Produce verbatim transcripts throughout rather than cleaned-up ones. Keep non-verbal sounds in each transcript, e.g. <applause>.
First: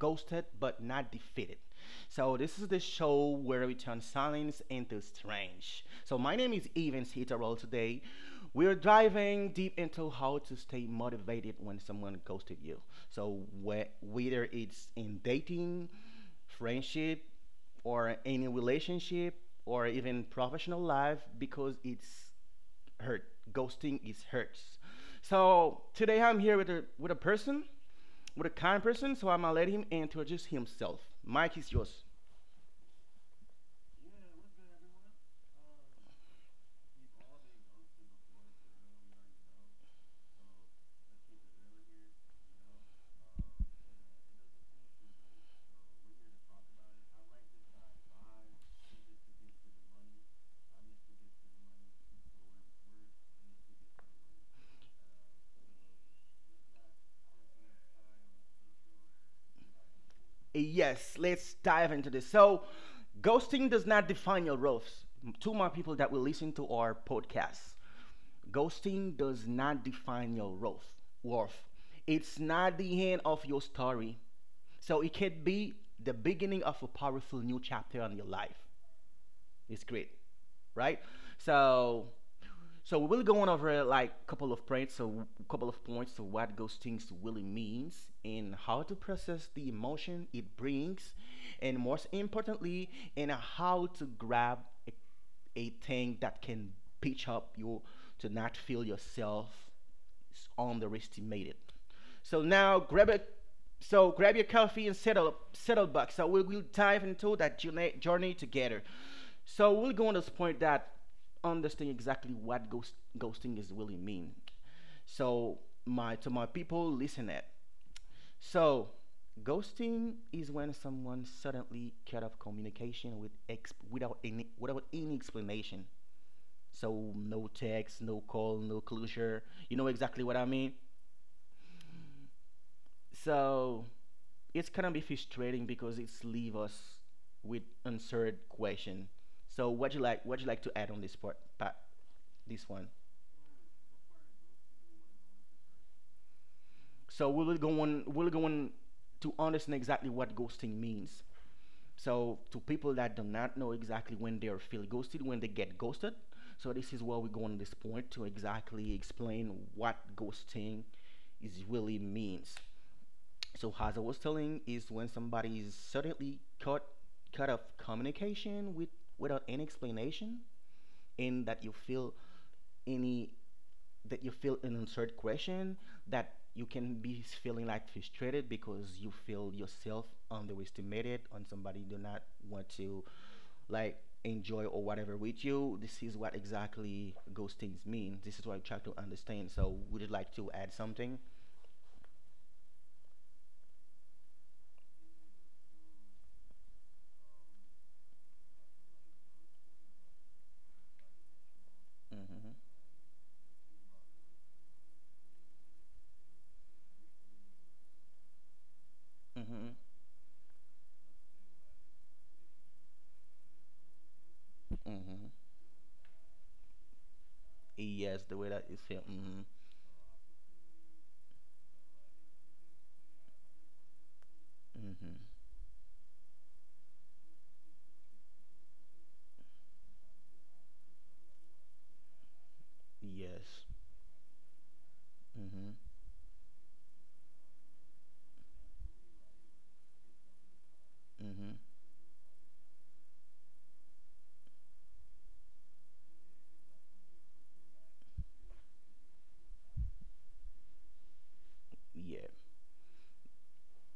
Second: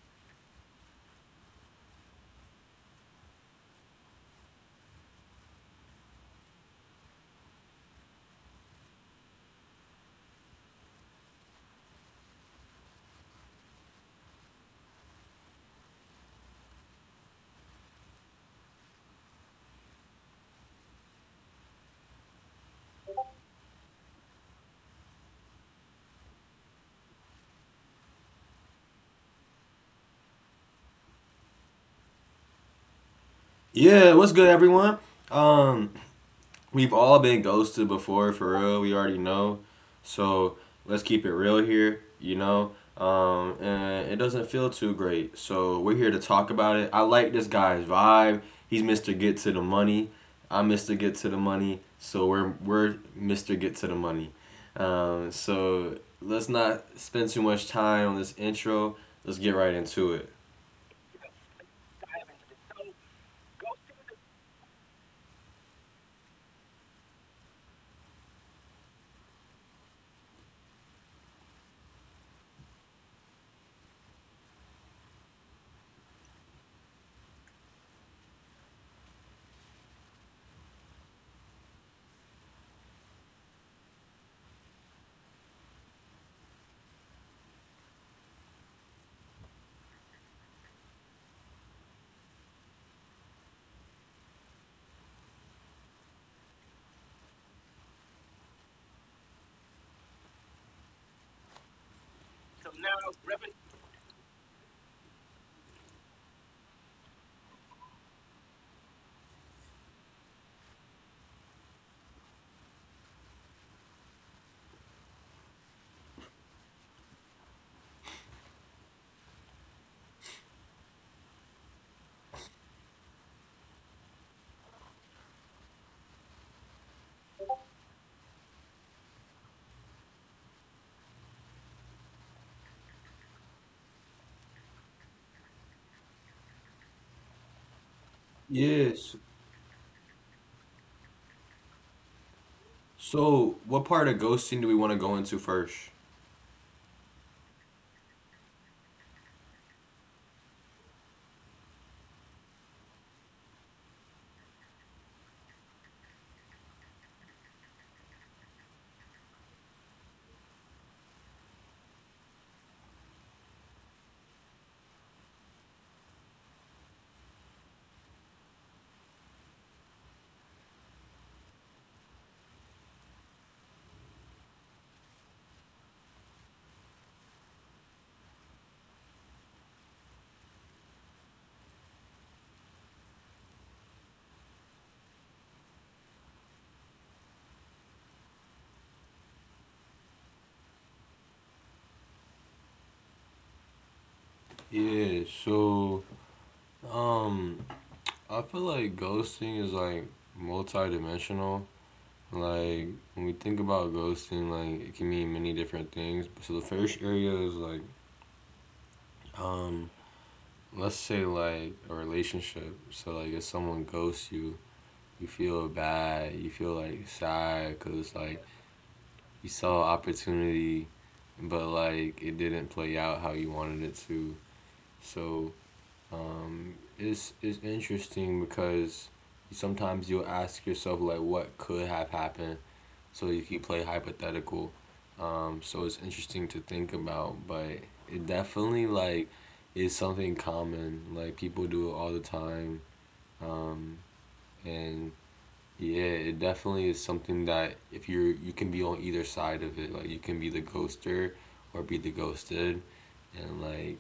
Ghosted But Not Defeated. So this is the show where we turn silence into strange. So my name is Evans Hitterall today. We're diving deep into how to stay motivated when someone ghosted you. So, whe- whether it's in dating, friendship, or any relationship, or even professional life, because it's hurt. Ghosting is hurts. So today I'm here with a with a person, with a kind person. So I'm gonna let him introduce himself. Mike is yours. Yeah, what's good, everyone? Um we've all been ghosted before, for real, we already know. So let's keep it real here, you know? Um and it doesn't feel too great. So we're here to talk about it. I like this guy's vibe. He's Mister Get to the Money. I'm Mister Get to the Money. So we're we're Mister Get to the Money. Um so let's not spend too much time on this intro. Let's get right into it. Eh, Yes, let's dive into this. So ghosting does not define your roles. To my people that will listen to our podcast, ghosting does not define your roles. Worth. It's not the end of your story. So it could be the beginning of a powerful new chapter on your life. It's great, right? So So we will go on over like a couple of points, so couple of points to what ghosting really means and how to process the emotion it brings, and most importantly, and how to grab a, a thing that can pitch up you to not feel yourself is underestimated. So now grab a so grab your coffee and settle settle back. So we will dive into that journey journey together. So we're going to point that understand exactly what ghost ghosting is really mean. So my to my people listen at. So ghosting is when someone suddenly cut off communication with ex- without any without any explanation. So no text, no call, no closure. You know exactly what I mean? So it's kind of be frustrating because it's leave us with answered question. Yes. So what you like? What you like to add on this part? Part this one? So, what part of ghosting do we want to go into first? So we will go on. We'll go on to understand exactly what ghosting means. So to people that do not know exactly when they are feel ghosted, when they get ghosted. So this is where we go on this point to exactly explain what ghosting is really means. So as I was telling, is when somebody is suddenly cut cut off communication with without any explanation, and that you feel any that you feel an answered question that you can be feeling like frustrated because you feel yourself underestimated on somebody do not want to like enjoy or whatever with you. This is what exactly ghostings mean. This is what I try to understand. So would you like to add something? Yeah, so um I feel like ghosting is like multidimensional. Mm-hmm. Like when we think about ghosting, like it can mean many different things. So the first area is like, Mm-hmm. um let's say like a relationship. So like if someone ghosts you, you Mm-hmm. feel bad, you feel like sad, cuz Yes, the like way that is feel. Mm-hmm. you saw opportunity but like it didn't play out how you wanted it to. Mm-hmm. So um, is is interesting because sometimes you'll ask yourself like what could have happened, so you can Yes. play hypothetical. Um, Mm-hmm. so it's interesting to think about, but it definitely like is something common. Like Mm-hmm. people do it all the time, um, and yeah, it definitely is something that if you're you can be on either side of it. Like you can be the ghoster or be the Yeah. ghosted, and like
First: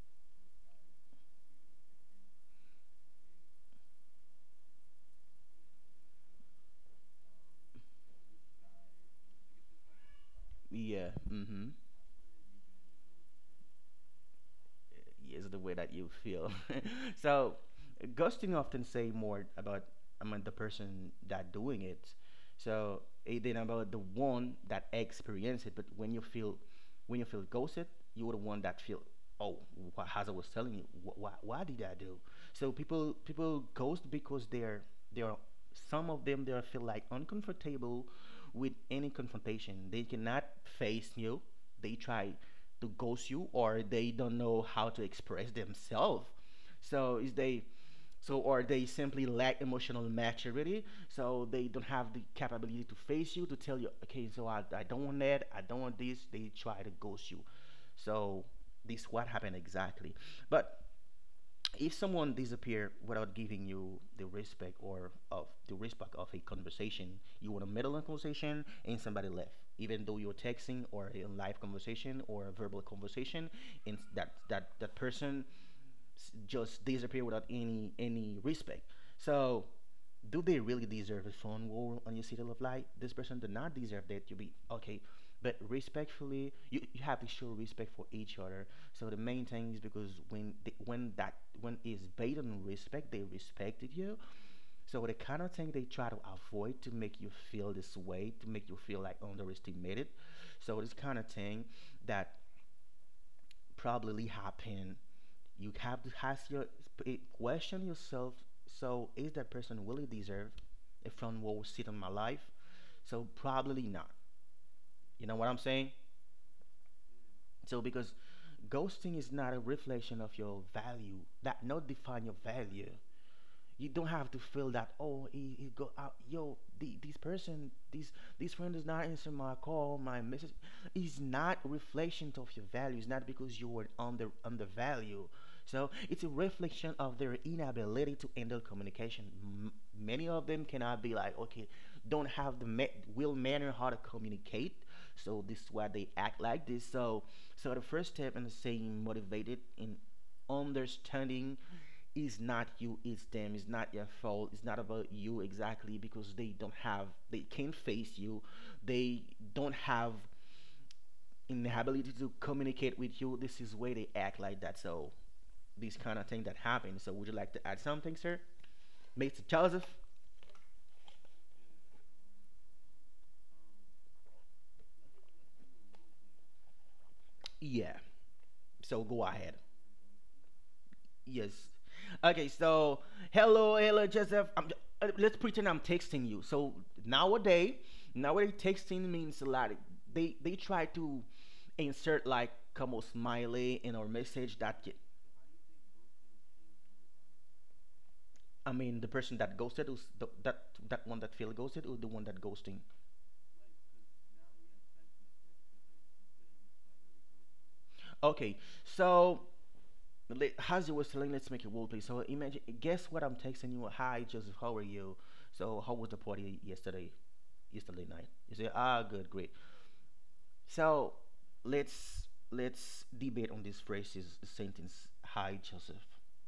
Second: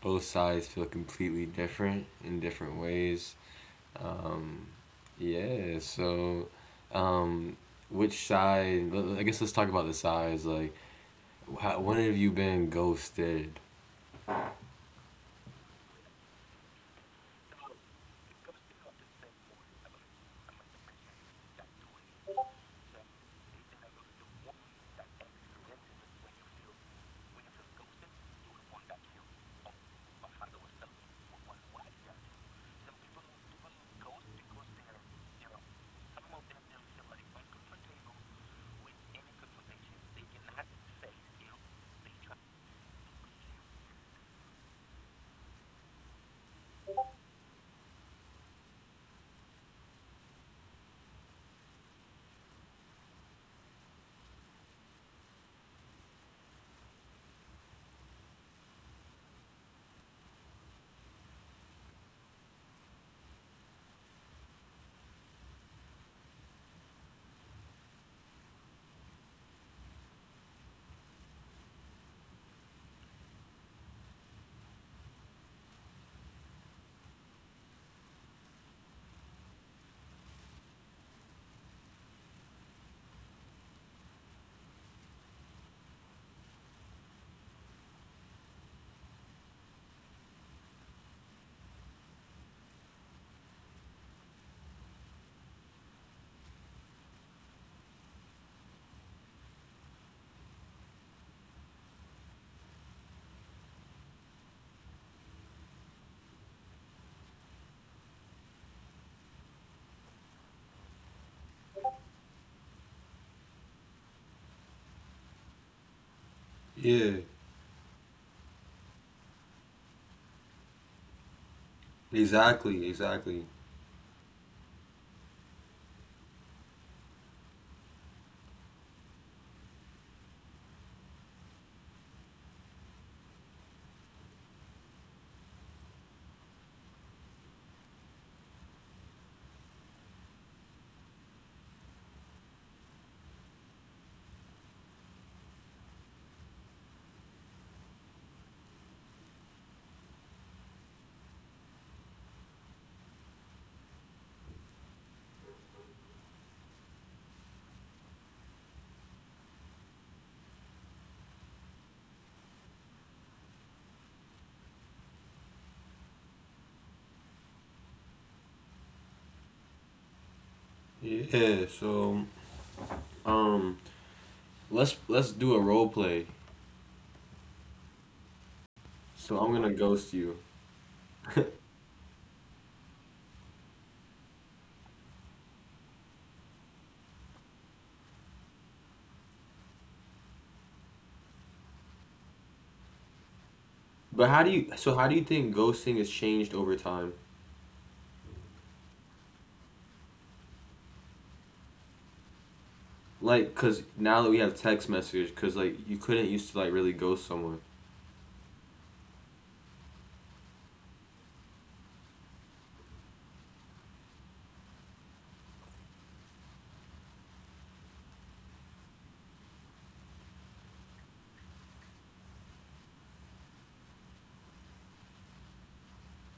both sides feel completely different in different ways. Um, yeah, so um, which side? I guess let's talk about the sides. Like, Yeah. Mm-hmm. how, when have you been ghosted? Yes, the way that you feel. <laughs> So ghosting often say more about I mean the person that doing it. So it ain't about the one that experience it, but when you feel when you feel ghosted, you're the one that feel. Oh, wh- as I was telling you, wh- why why did I do? So people people ghost because they're they're some of them they feel like uncomfortable with any confrontation. They cannot face you. They try to ghost you, or they don't know how to express themselves. So is they, so or they simply lack emotional maturity. So they don't have the capability to face you to tell you, okay, so I, I don't want that. I don't want this. They try to ghost you. So this what happened exactly, but if someone disappear without giving you the respect or of the respect of a conversation, you want to the middle a conversation and somebody left, even though you're texting or a live conversation or a verbal conversation, and that that that person s- just disappear without any any respect. So do they really deserve a phone war on your city of light? This person did not deserve that. You be okay, but respectfully, you, you have to show respect for each other. So the main thing is because when the, when that when is based on respect, they respected you. So the kind of thing they try to avoid to make you feel this way, to make you feel like underestimated. So this kind of thing that probably happen, you have to ask your question yourself. So is that person really deserve a front row seat in my life? So probably not. You know what I'm saying? Yeah, So because ghosting is not a reflection of your value, that not define your exactly, value. exactly. You don't have to feel that oh, he, he go out yo the, this person this this friend is not answering my call, my message. Is not reflection of your value. It's not because you were under undervalue. So it's a reflection of their inability to handle communication. M- many of them cannot be like okay, don't have the ma- will manner how to communicate. So this is why they act like this. So so the first step in staying motivated in understanding, it's not you, it's them, it's not your fault, it's not about you exactly because they don't have, they can't face you, they don't have inability to communicate with you. This is where they act like that. So this kind of thing that happens. So would you like to add something, sir? Mister Joseph? Yeah, so um, let's let's do a role play. Yeah. So go So ahead. I'm gonna ghost you. Yes. <laughs> Okay, so hello, hello, Joseph. I'm, uh, let's pretend I'm texting you. So nowadays, nowadays texting means a lot. They they try to insert like como smiley in our But how do message you? that get, So how do you think ghosting has changed over time? I mean the person that ghosted was the, that that one that feel ghosted or the one that ghosting. Like, cause now that we have text message, cause like you couldn't used to like really ghost someone. Okay, so le- as you were telling, let's make a role play. So imagine, guess what I'm texting you? Hi, Joseph. How are you? So how was the party yesterday? Yesterday night. You say, ah, good, great. So let's let's debate on this phrases sentence. Hi Joseph,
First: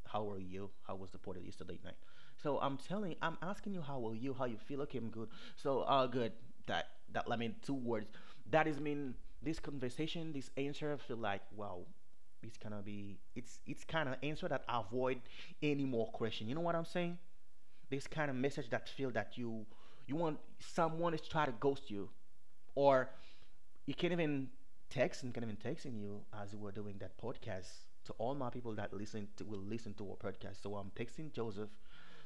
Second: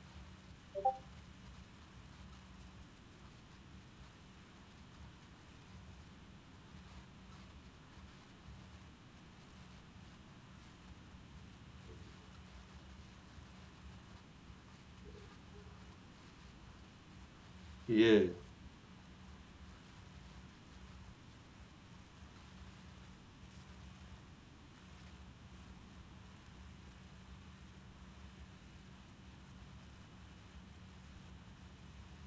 how are you? How was the party yesterday night? So I'm telling, I'm asking you how are you? How you feel? Okay, I'm good. So uh, good. That that I mean two words. That is mean this conversation, this answer. I feel like wow, it's gonna be it's it's kind of answer that avoid any more question. You know what I'm saying? This Yeah. kind of message that feel that you you want someone is try to ghost you, or you can't even text and can't even texting you as we're doing that podcast to all my people that listen to will listen to our podcast. So I'm texting Joseph,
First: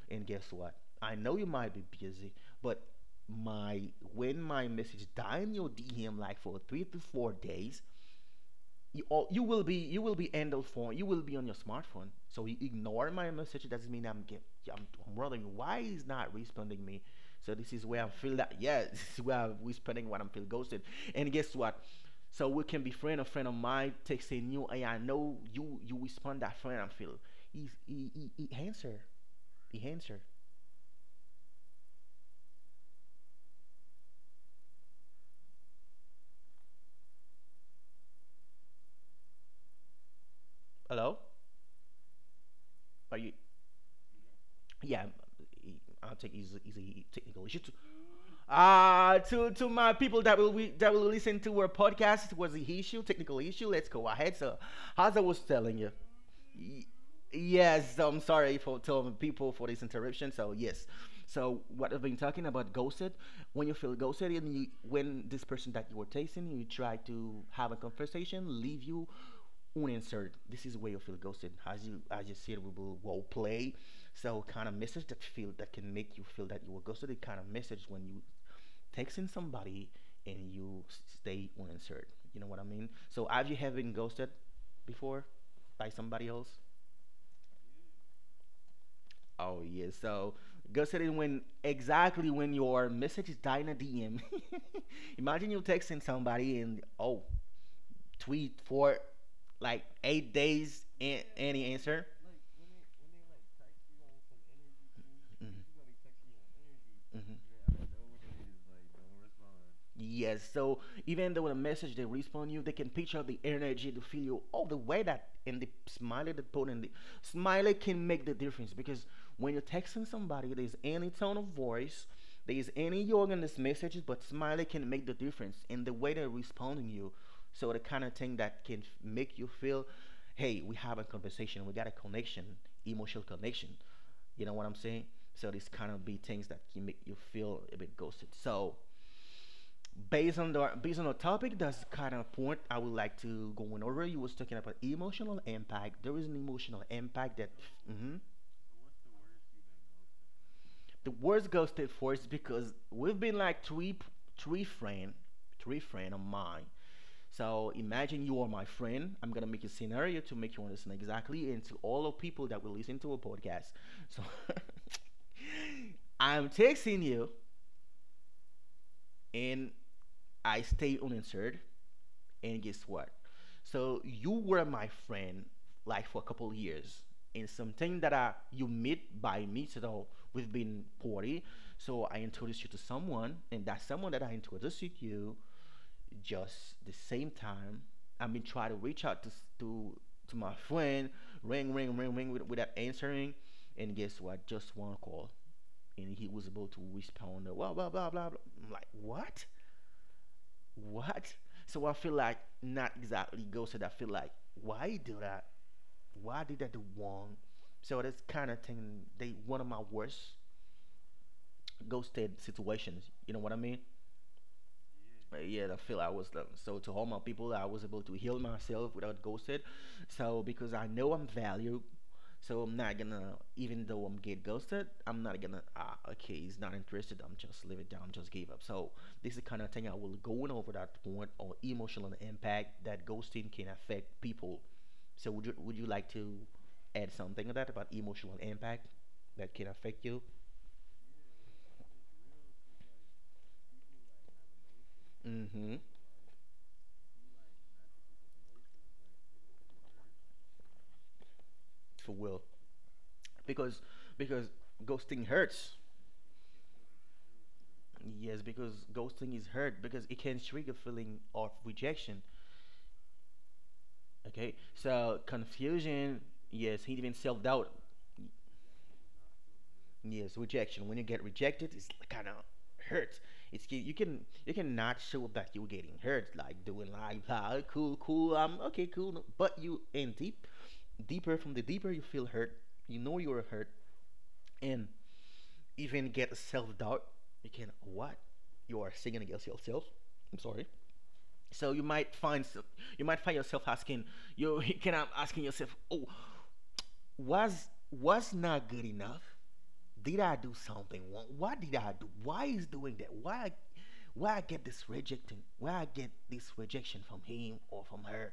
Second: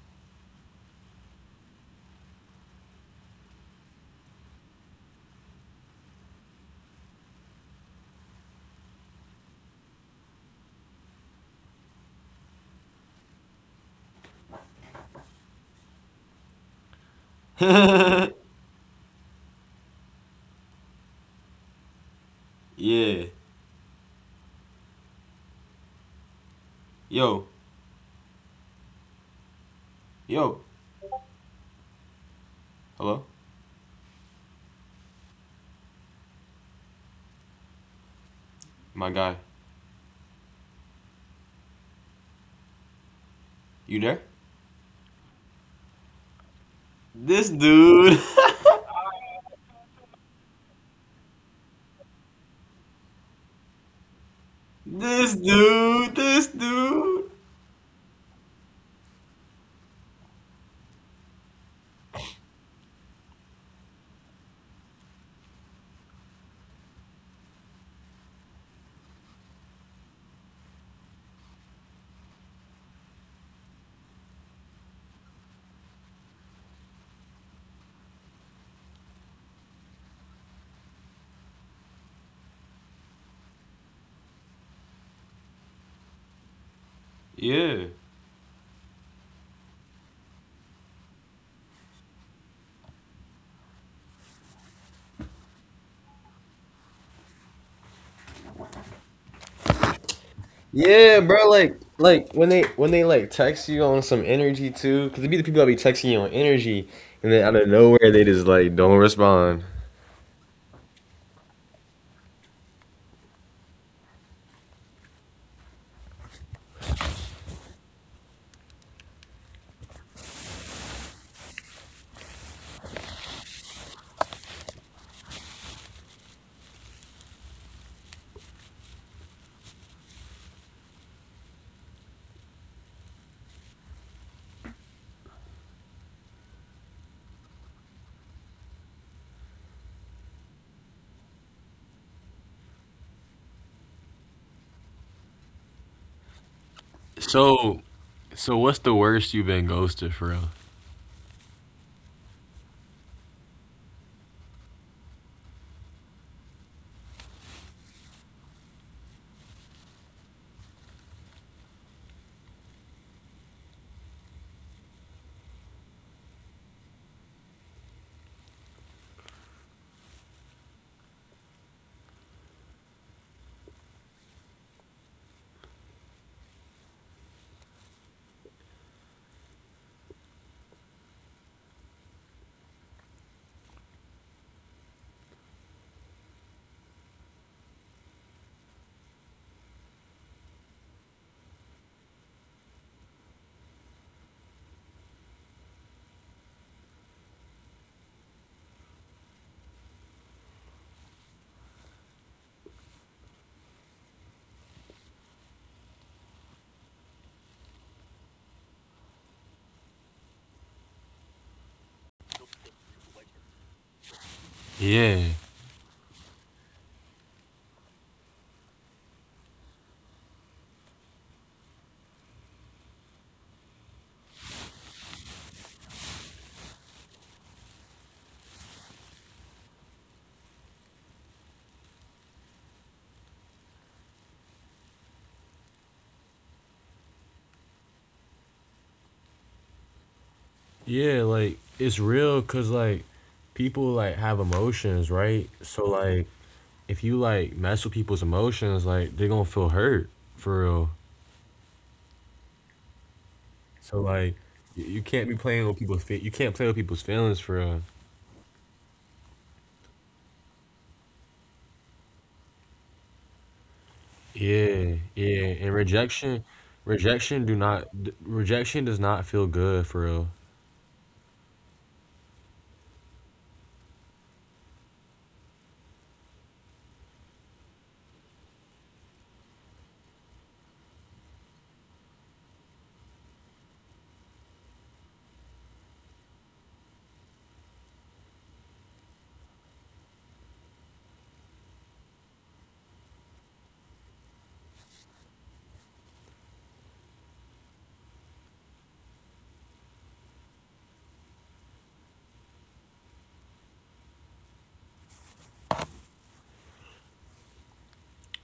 and guess what? I know you might be busy, but my when my message die in your D M like for three to four days, you, all, you will be you will be on the phone. You will be on your smartphone. So you ignore my message. It doesn't mean I'm get, I'm, I'm wondering why he's not responding me. So this is where I feel <laughs> that <laughs> yeah, this is where I'm responding when I'm feel ghosted. And guess what? So we can be friend. A Yeah. friend of mine texting you, hey, I know you you respond that friend. I feel Yo. he he he, he answer, he answer. Yo. Hello? My guy. Hello, are you? You there? Yeah, i he- I think he's he's a technical This issue. dude. Uh, to to my people that will we, that will listen to our podcast, it was an issue, technical issue. Let's go ahead. So <laughs> as I This was telling you, dude. This y- dude. yes, I'm sorry for telling people for this interruption. So yes, so what I've been talking about ghosted. When you feel ghosted, and you, when this person that you were tasting, you try to have a conversation, leave you unanswered. This is where you feel ghosted. As you as you said, we will role play. So kind of message that feel that can make you feel that you were ghosted. It kind of message when you texting somebody and you stay unanswered. You know what I mean? So have you have been ghosted before by somebody else? Yeah. Oh yeah. So ghosted is when exactly when your message is dying a D M. <laughs> Imagine you texting somebody and oh tweet for like eight days Yeah, and bro. any Like, answer. like when they when they like text you on some energy too, because it be the people Hmm. that be texting you on energy, and then out Hmm. of nowhere they just like don't respond. Yes, so even though the message they respond you, they can picture the energy to feel you all the way that, and the smiley they put in the smiley can make the difference because when you're texting somebody, there's any tone of voice, there's any organ in this message, but smiley can make the difference in the way they're responding you. So the kind of thing that can f- make you feel, hey, we have a conversation, we got a connection, emotional connection. You know what I'm saying? So these kind of be things that can make you feel a bit ghosted. So based on the based on the topic, that's kind of point I would like to go on over. You was talking about emotional impact. There is an emotional impact that So, mhm. so what's the worst you've been ghosted for real? The words goes state first because we've been like three p- three friend three friend of mine. So imagine you are my friend. I'm gonna make a scenario to make you understand exactly and to all the people that will listen to a podcast. So <laughs> I'm texting you and I stay unanswered. And guess what? So you were my friend like for a couple years, and something that I you meet by me, so we've been party. So I introduced you to someone, and that someone that I introduced you to, just the same time, I mean, try to reach out to s- to to my friend, ring, ring, ring, ring with, without answering, and guess what? Just one call, and he was able to respond. Blah blah blah blah. Blah. I'm like, what? What? So I feel like not exactly ghosted. I feel like why you do that? Why did I do wrong? So that's kind of thing. They one of my worst ghosted situations. You know what I mean? Yeah. But yeah, I feel I was um, so to all my people, I was able to heal myself without ghosted. So because I know I'm valued, so I'm not gonna, even though I'm get ghosted, I'm not gonna. Ah, okay, he's not interested. I'm just leave it down, just give up. So this is the kind of thing I will going over that point on emotional impact that ghosting can affect people. So would you would you like to add something of that about emotional impact that can affect you? Yeah, like it's real because like people like have emotions, right? Mm-hmm. So like if you like mess with people's emotions, like they're gonna feel hurt for real. For will, because So like because y- you can't ghosting be playing with hurts. people's fe- you can't play with people's feelings for real. Yes, because ghosting is hurt because it can trigger feeling of rejection, okay, Yeah, so yeah, and confusion, rejection, yes, even rejection self do doubt, not d- rejection does not feel good for real. yes, rejection. When you get rejected, it's kind of hurts. It's ki- you can you cannot show that you're getting hurt, like doing like ah, cool, cool, um, okay, cool. No," but you and deep, deeper from the deeper you feel hurt, you know you're hurt, and even get self doubt. You can what? You are singing against yourself. I'm sorry. So you might find s- you might find yourself asking you <laughs> can I'm asking yourself, oh, was was not good enough, did I do something wrong, what did I do, why is doing that, why I, why I get this rejecting, why I get this rejection from him or from her,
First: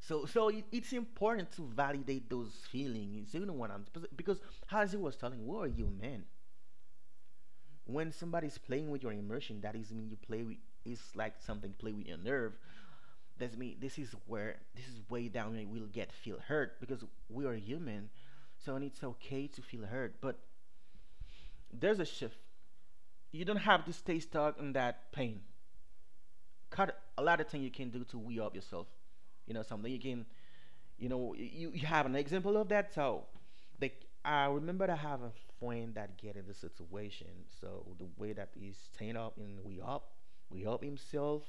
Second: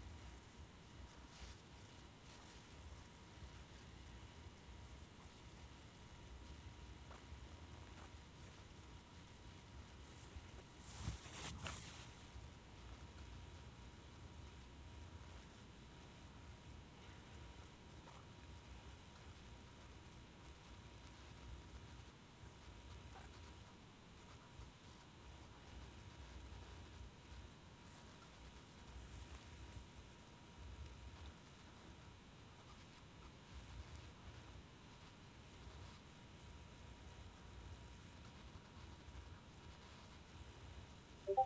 so so it, it's important to validate those feelings, you know what I'm, because as he was telling who are you man, when somebody's playing with your emotion that is mean you play with, it's like something play with your nerve, that's me. This is where this is way down. We will get feel hurt because we are human, so and it's okay to feel hurt. But there's a shift. You don't have to stay stuck in that pain. Cut a lot of things you can do to we up yourself. You know something you can. You know you, you have an example of that. So, they I remember I have a friend that get in the situation. So the way that he stand up and we up, we help himself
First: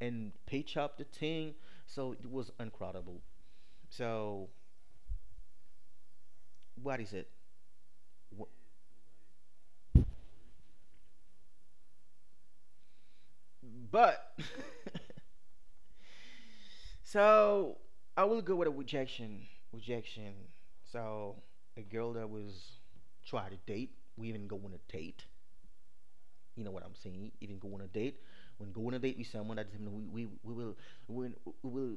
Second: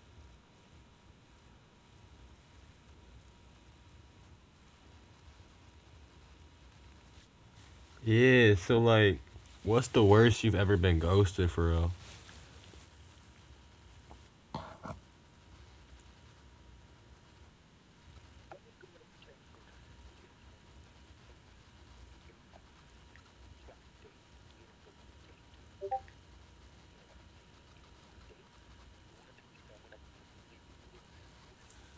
and pitch up the thing. So it was incredible. So what is it? Yeah, so like, what's the worst you've ever been ghosted for real? But <laughs> so I will go with a rejection. Rejection. So a girl that was try to date. We even go on a date. You know what I'm saying? Even go on a date. When go on a date with someone, that we, we we will we, we will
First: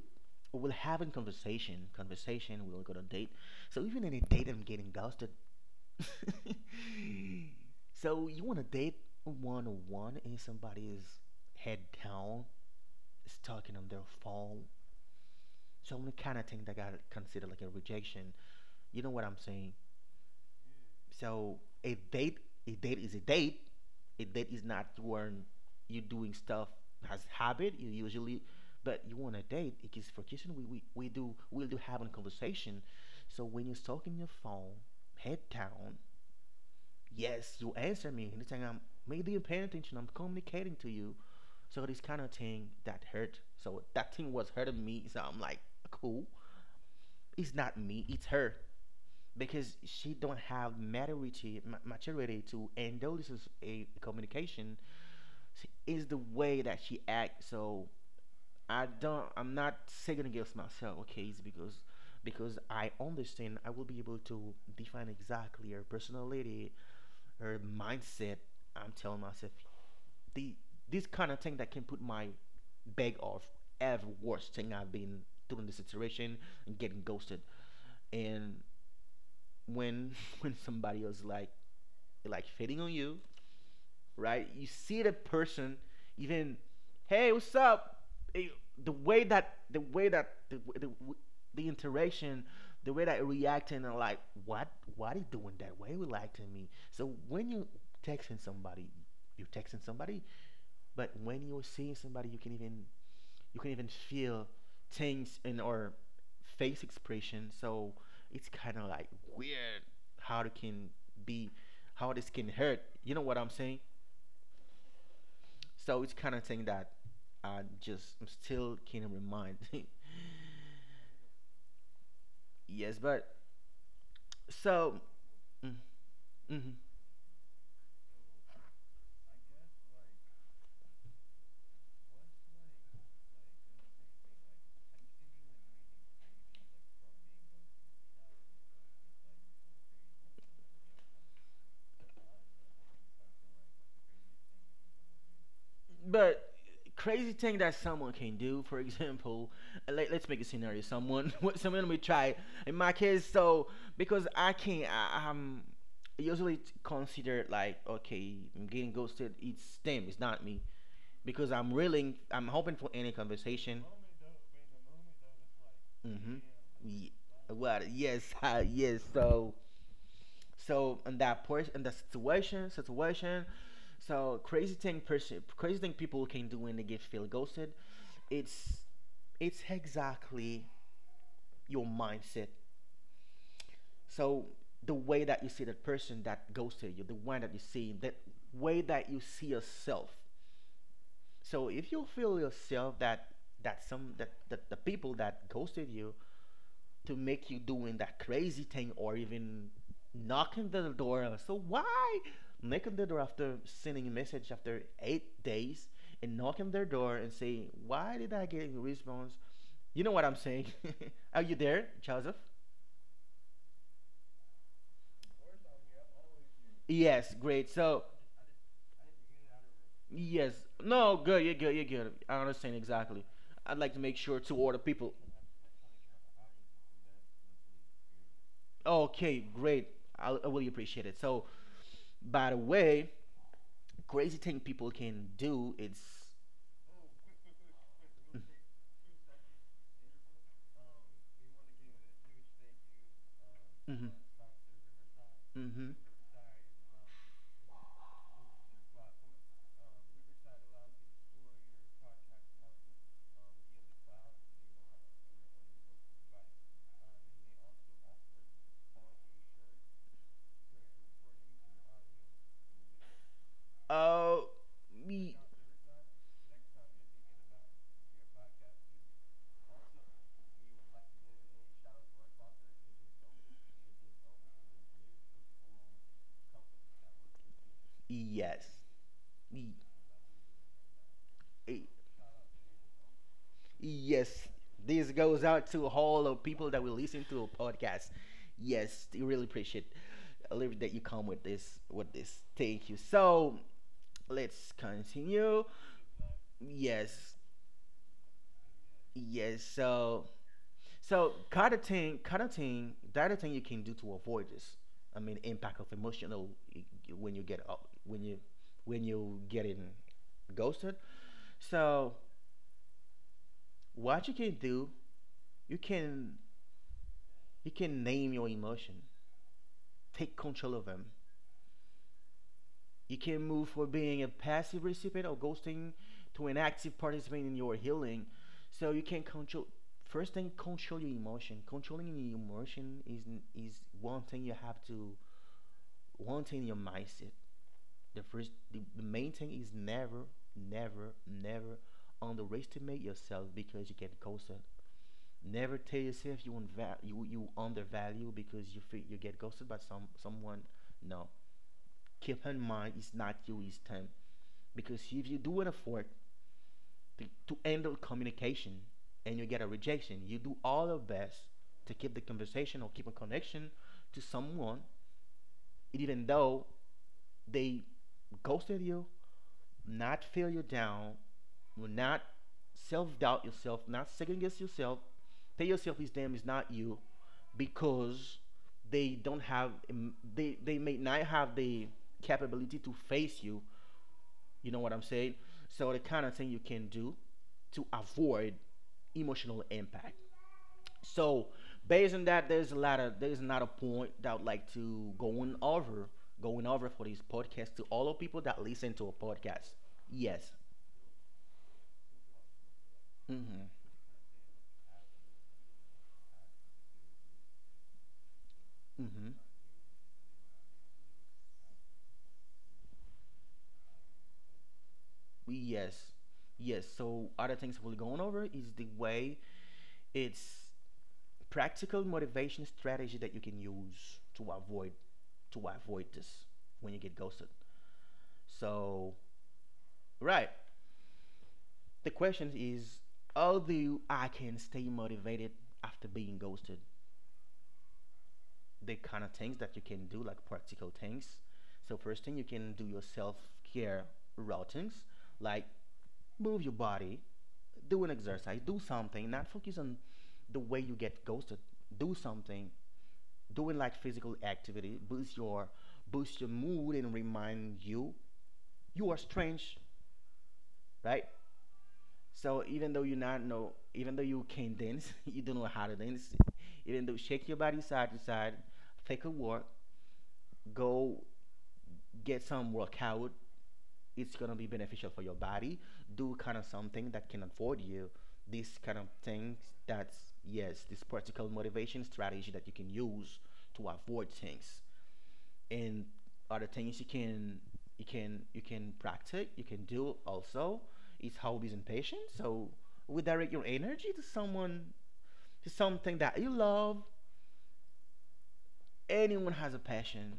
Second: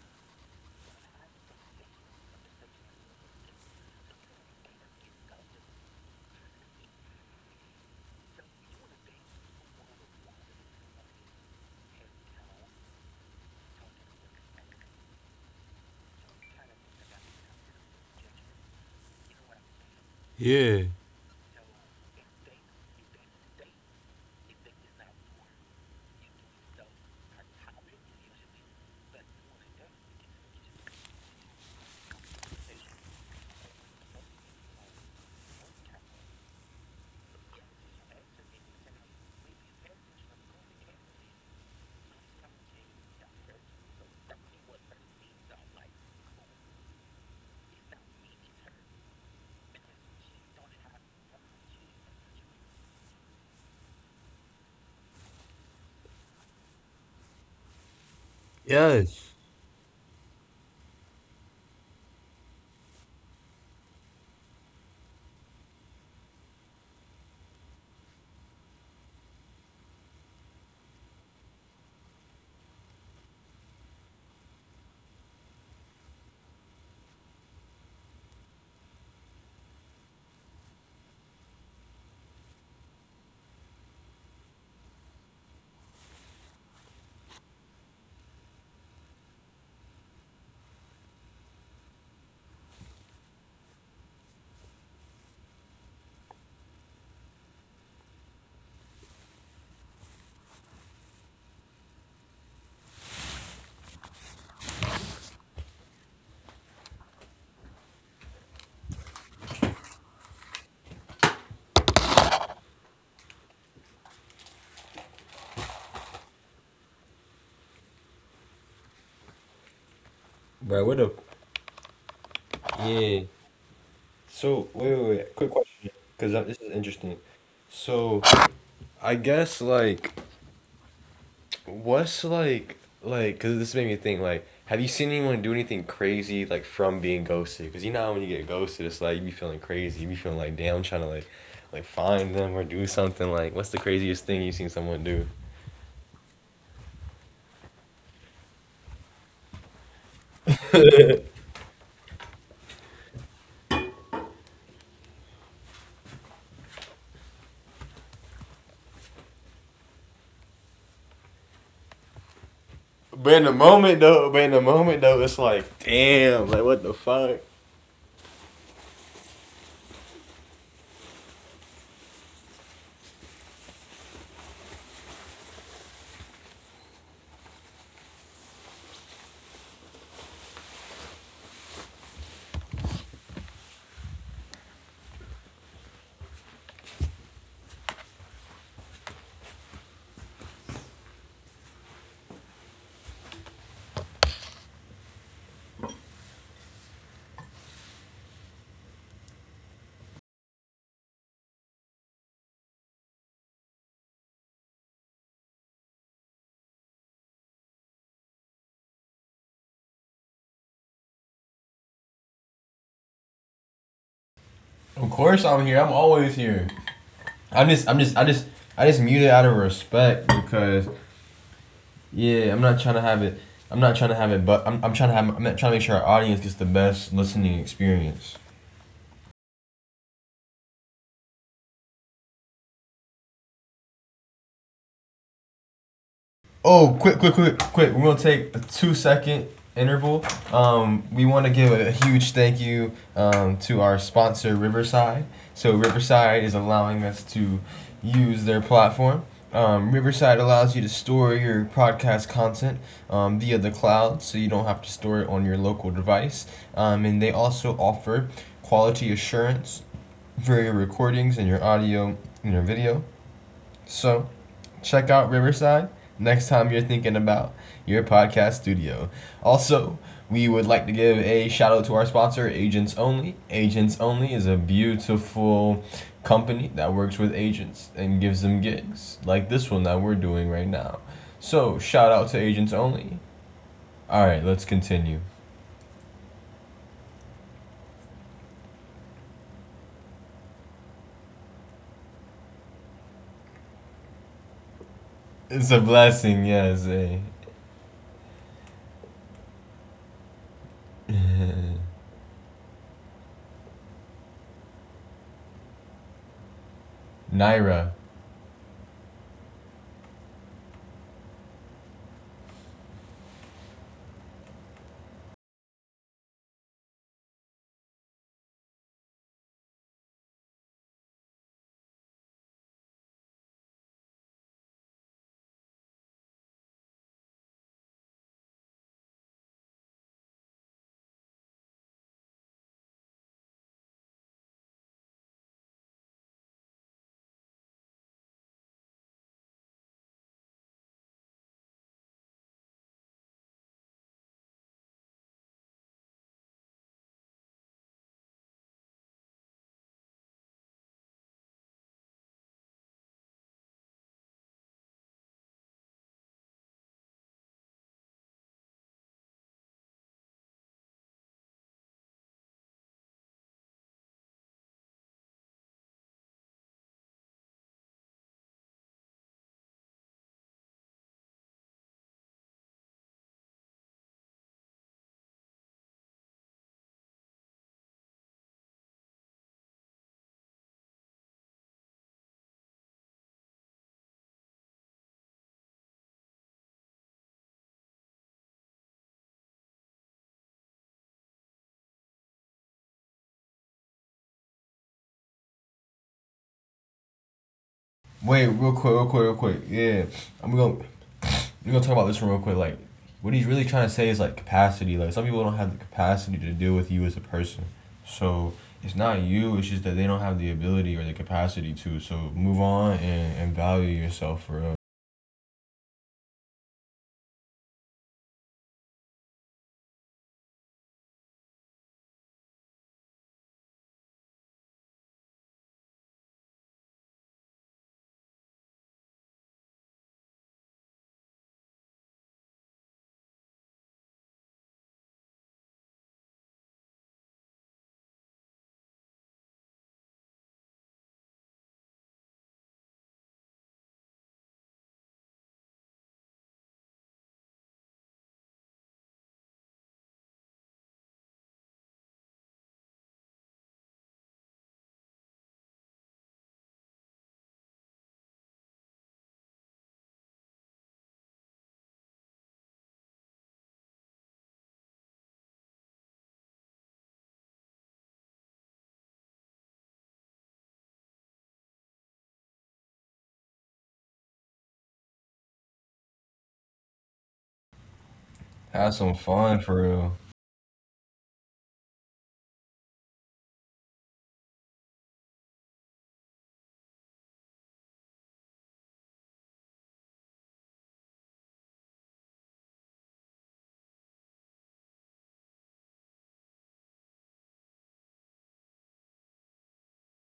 we will have a conversation. Conversation. We'll go on a date. So even in a date, I'm getting ghosted. <laughs> so you want to date one on one and somebody is head down talking on their phone. So I'm kind of think that got considered like a rejection. You know what I'm saying? Yeah. So a date, a date is a date. A date is not when you doing stuff as habit. You usually, but you want a date because for kissing we, we, we do we'll do having conversation. So when you're talking your phone, head down. Yes, you answer me. Anytime I'm maybe you're paying attention, I'm communicating to you. So this kind of thing that hurt. So that thing was hurting me. So I'm like, cool. It's not me, it's her because she don't have maturity maturity to and though this is a communication is the way that she acts. So I don't, Yes. I'm not second against myself, okay, it's because because I understand I will be able to define exactly her personality, her mindset. I'm telling myself the this kind of thing that can put my bag off every worst thing I've been through in the situation and getting ghosted, and when <laughs> when somebody else like like fitting on you, right? You see the person even, hey, what's up? Eh, the way that the way that the the, the interaction, the way that it reacting, and like, what, why he doing that? Why you reacting me? So when you texting somebody, you're texting somebody, but when you're seeing somebody, you can even you can even feel things in our face expression. So it's kind of like how it can be, how this can hurt. You know what I'm saying? So it's kind of thing that I just still can't remind. Bro, what the? <laughs> Yes, Yeah. but So wait, so, wait, wait. Quick mm, question, because this is mhm. interesting. So I guess like, what's like, like, because this made me think like, have you seen anyone do anything crazy like from being ghosted? Because you know how when you get ghosted, it's like you be feeling crazy, you be feeling like damn, trying to like, like find them or do something. Like, what's the craziest thing you've seen someone do? But crazy thing that someone can do. For example, uh, let, let's make a scenario. Someone, <laughs> someone we try. In my case, so because I can't, I, I'm usually considered like okay, I'm getting ghosted. It's them, it's not me. Because I'm really I'm hoping for any But in the conversation. moment though, but in the moment though, it's like Mm-hmm. damn, like what the Ye- fuck. well, yes, <laughs> uh, yes. So, so in that person, in that situation, situation. So crazy thing person, crazy thing people can do when they get feel ghosted. It's it's exactly your mindset. So the way that you see that person that ghosted you, the one that you see, that way that you see yourself. So if you feel yourself that that some that, that the people that ghosted you to make you doing that crazy thing or even knocking the door, so why knocking the door after sending a message after eight days and knocking their door and say, why did I get a response? You know what I'm saying? <laughs> Are you there, Joseph? Of course I'm here. I'm always here. Yes, great. I'm just I'm So just I just I just muted out of respect yes, because no, good. You're good. You're good. I yeah, I'm understand not trying to have exactly. it. I'd I'm like not to trying to make have sure it, to but order I'm, I'm trying people. to have. I'm trying to make sure our audience gets the best listening experience. Okay, great. I, I really appreciate it. So by the way, crazy thing people can do is. Oh, quick, quick, quick, quick. We're going to take a two second interval. Um, we want to give a huge thank you, um, to Mm-hmm. our sponsor, Riverside. Mm-hmm. So, Riverside is allowing us to use their platform. Um, Riverside allows you to store your podcast content, um, via the cloud, so you don't have to store it on your local device. Um, and they also offer quality assurance for your recordings and your audio and your video. Oh, So, check me, out Riverside next time you're thinking about your podcast studio. Also, we would like to give a shout out to our sponsor, Agents Only. Agents Only is a beautiful company that works with agents and gives yes. them gigs, like Me- this one that we're doing right now. eh, So, shout out to Agents Only. All yes. right, let's This continue. goes out to all of people that will listen to a podcast. Yes, we really appreciate a little bit that you come with this with this. Thank you. So let's continue. It's a blessing, yes. Eh? Yes. Yes. So so kind of thing, kind of thing, the other thing you can do to avoid this, I mean, impact of emotional when you get up, Naira, when you when you getting ghosted. So what you can do, you can you can name your emotion, take control of them. You can move from being a passive recipient of ghosting to an active participant in your healing. So you can control. First thing, control your emotion. Controlling your emotion is is one thing you have to one thing your mindset. The first, the, the main thing is never, never, never underestimate yourself because you get ghosted. Never tell yourself you unva- you you undervalue because you feel you get ghosted by some someone. No, keep in mind it's not you, it's them. Because if you do an effort to, to handle communication and you get a rejection, you do all your best to keep the conversation or keep a connection to someone, even though they ghosted you, not feel you down, will not self doubt yourself, not second guess yourself. Tell yourself this damn is not you because they don't have mm, they they may not have the capability to face you. You know what I'm saying? So the kind of thing you can do to avoid emotional impact. So based on that, there's a lot of there's another point that I'd like to going over going over for this podcast to all the people that wait, listen real to a quick, real quick, real podcast. quick. Yeah, Yes. I'm gonna we're gonna talk about this one real quick. Like, what he's Mm-hmm. really trying to say is like capacity. Like, some people don't have the capacity to deal with you as a person. So it's not Mm-hmm. you. It's just that they don't have the ability or the capacity to. So move on, and, and value yourself for real. Yes, yes. So other things we're going over is the way it's practical motivation strategy that you can use to avoid to avoid this when you get ghosted. So right, the question is, how do I can stay motivated after being ghosted? The kind of things that you can do, like practical things. So first thing you can do your self care routines, like move your body, do an exercise, do something, not focus on the way you get ghosted. Do something, doing like physical activity, boost your boost your mood and remind you you are strange, right? So even though you not know, even though you can dance, <laughs> you don't know how to dance. Even though shake your body side to side, take a walk, go get some workout, it's gonna be beneficial for your body. Do kind of something that can afford you these kind of Have some things. fun for real. That's, yes, this practical motivation strategy that you can use to avoid things, and other things you can you can you can practice, you can do also, is hobbies and passion. So we direct your energy to someone to something that you love. Anyone has a passion,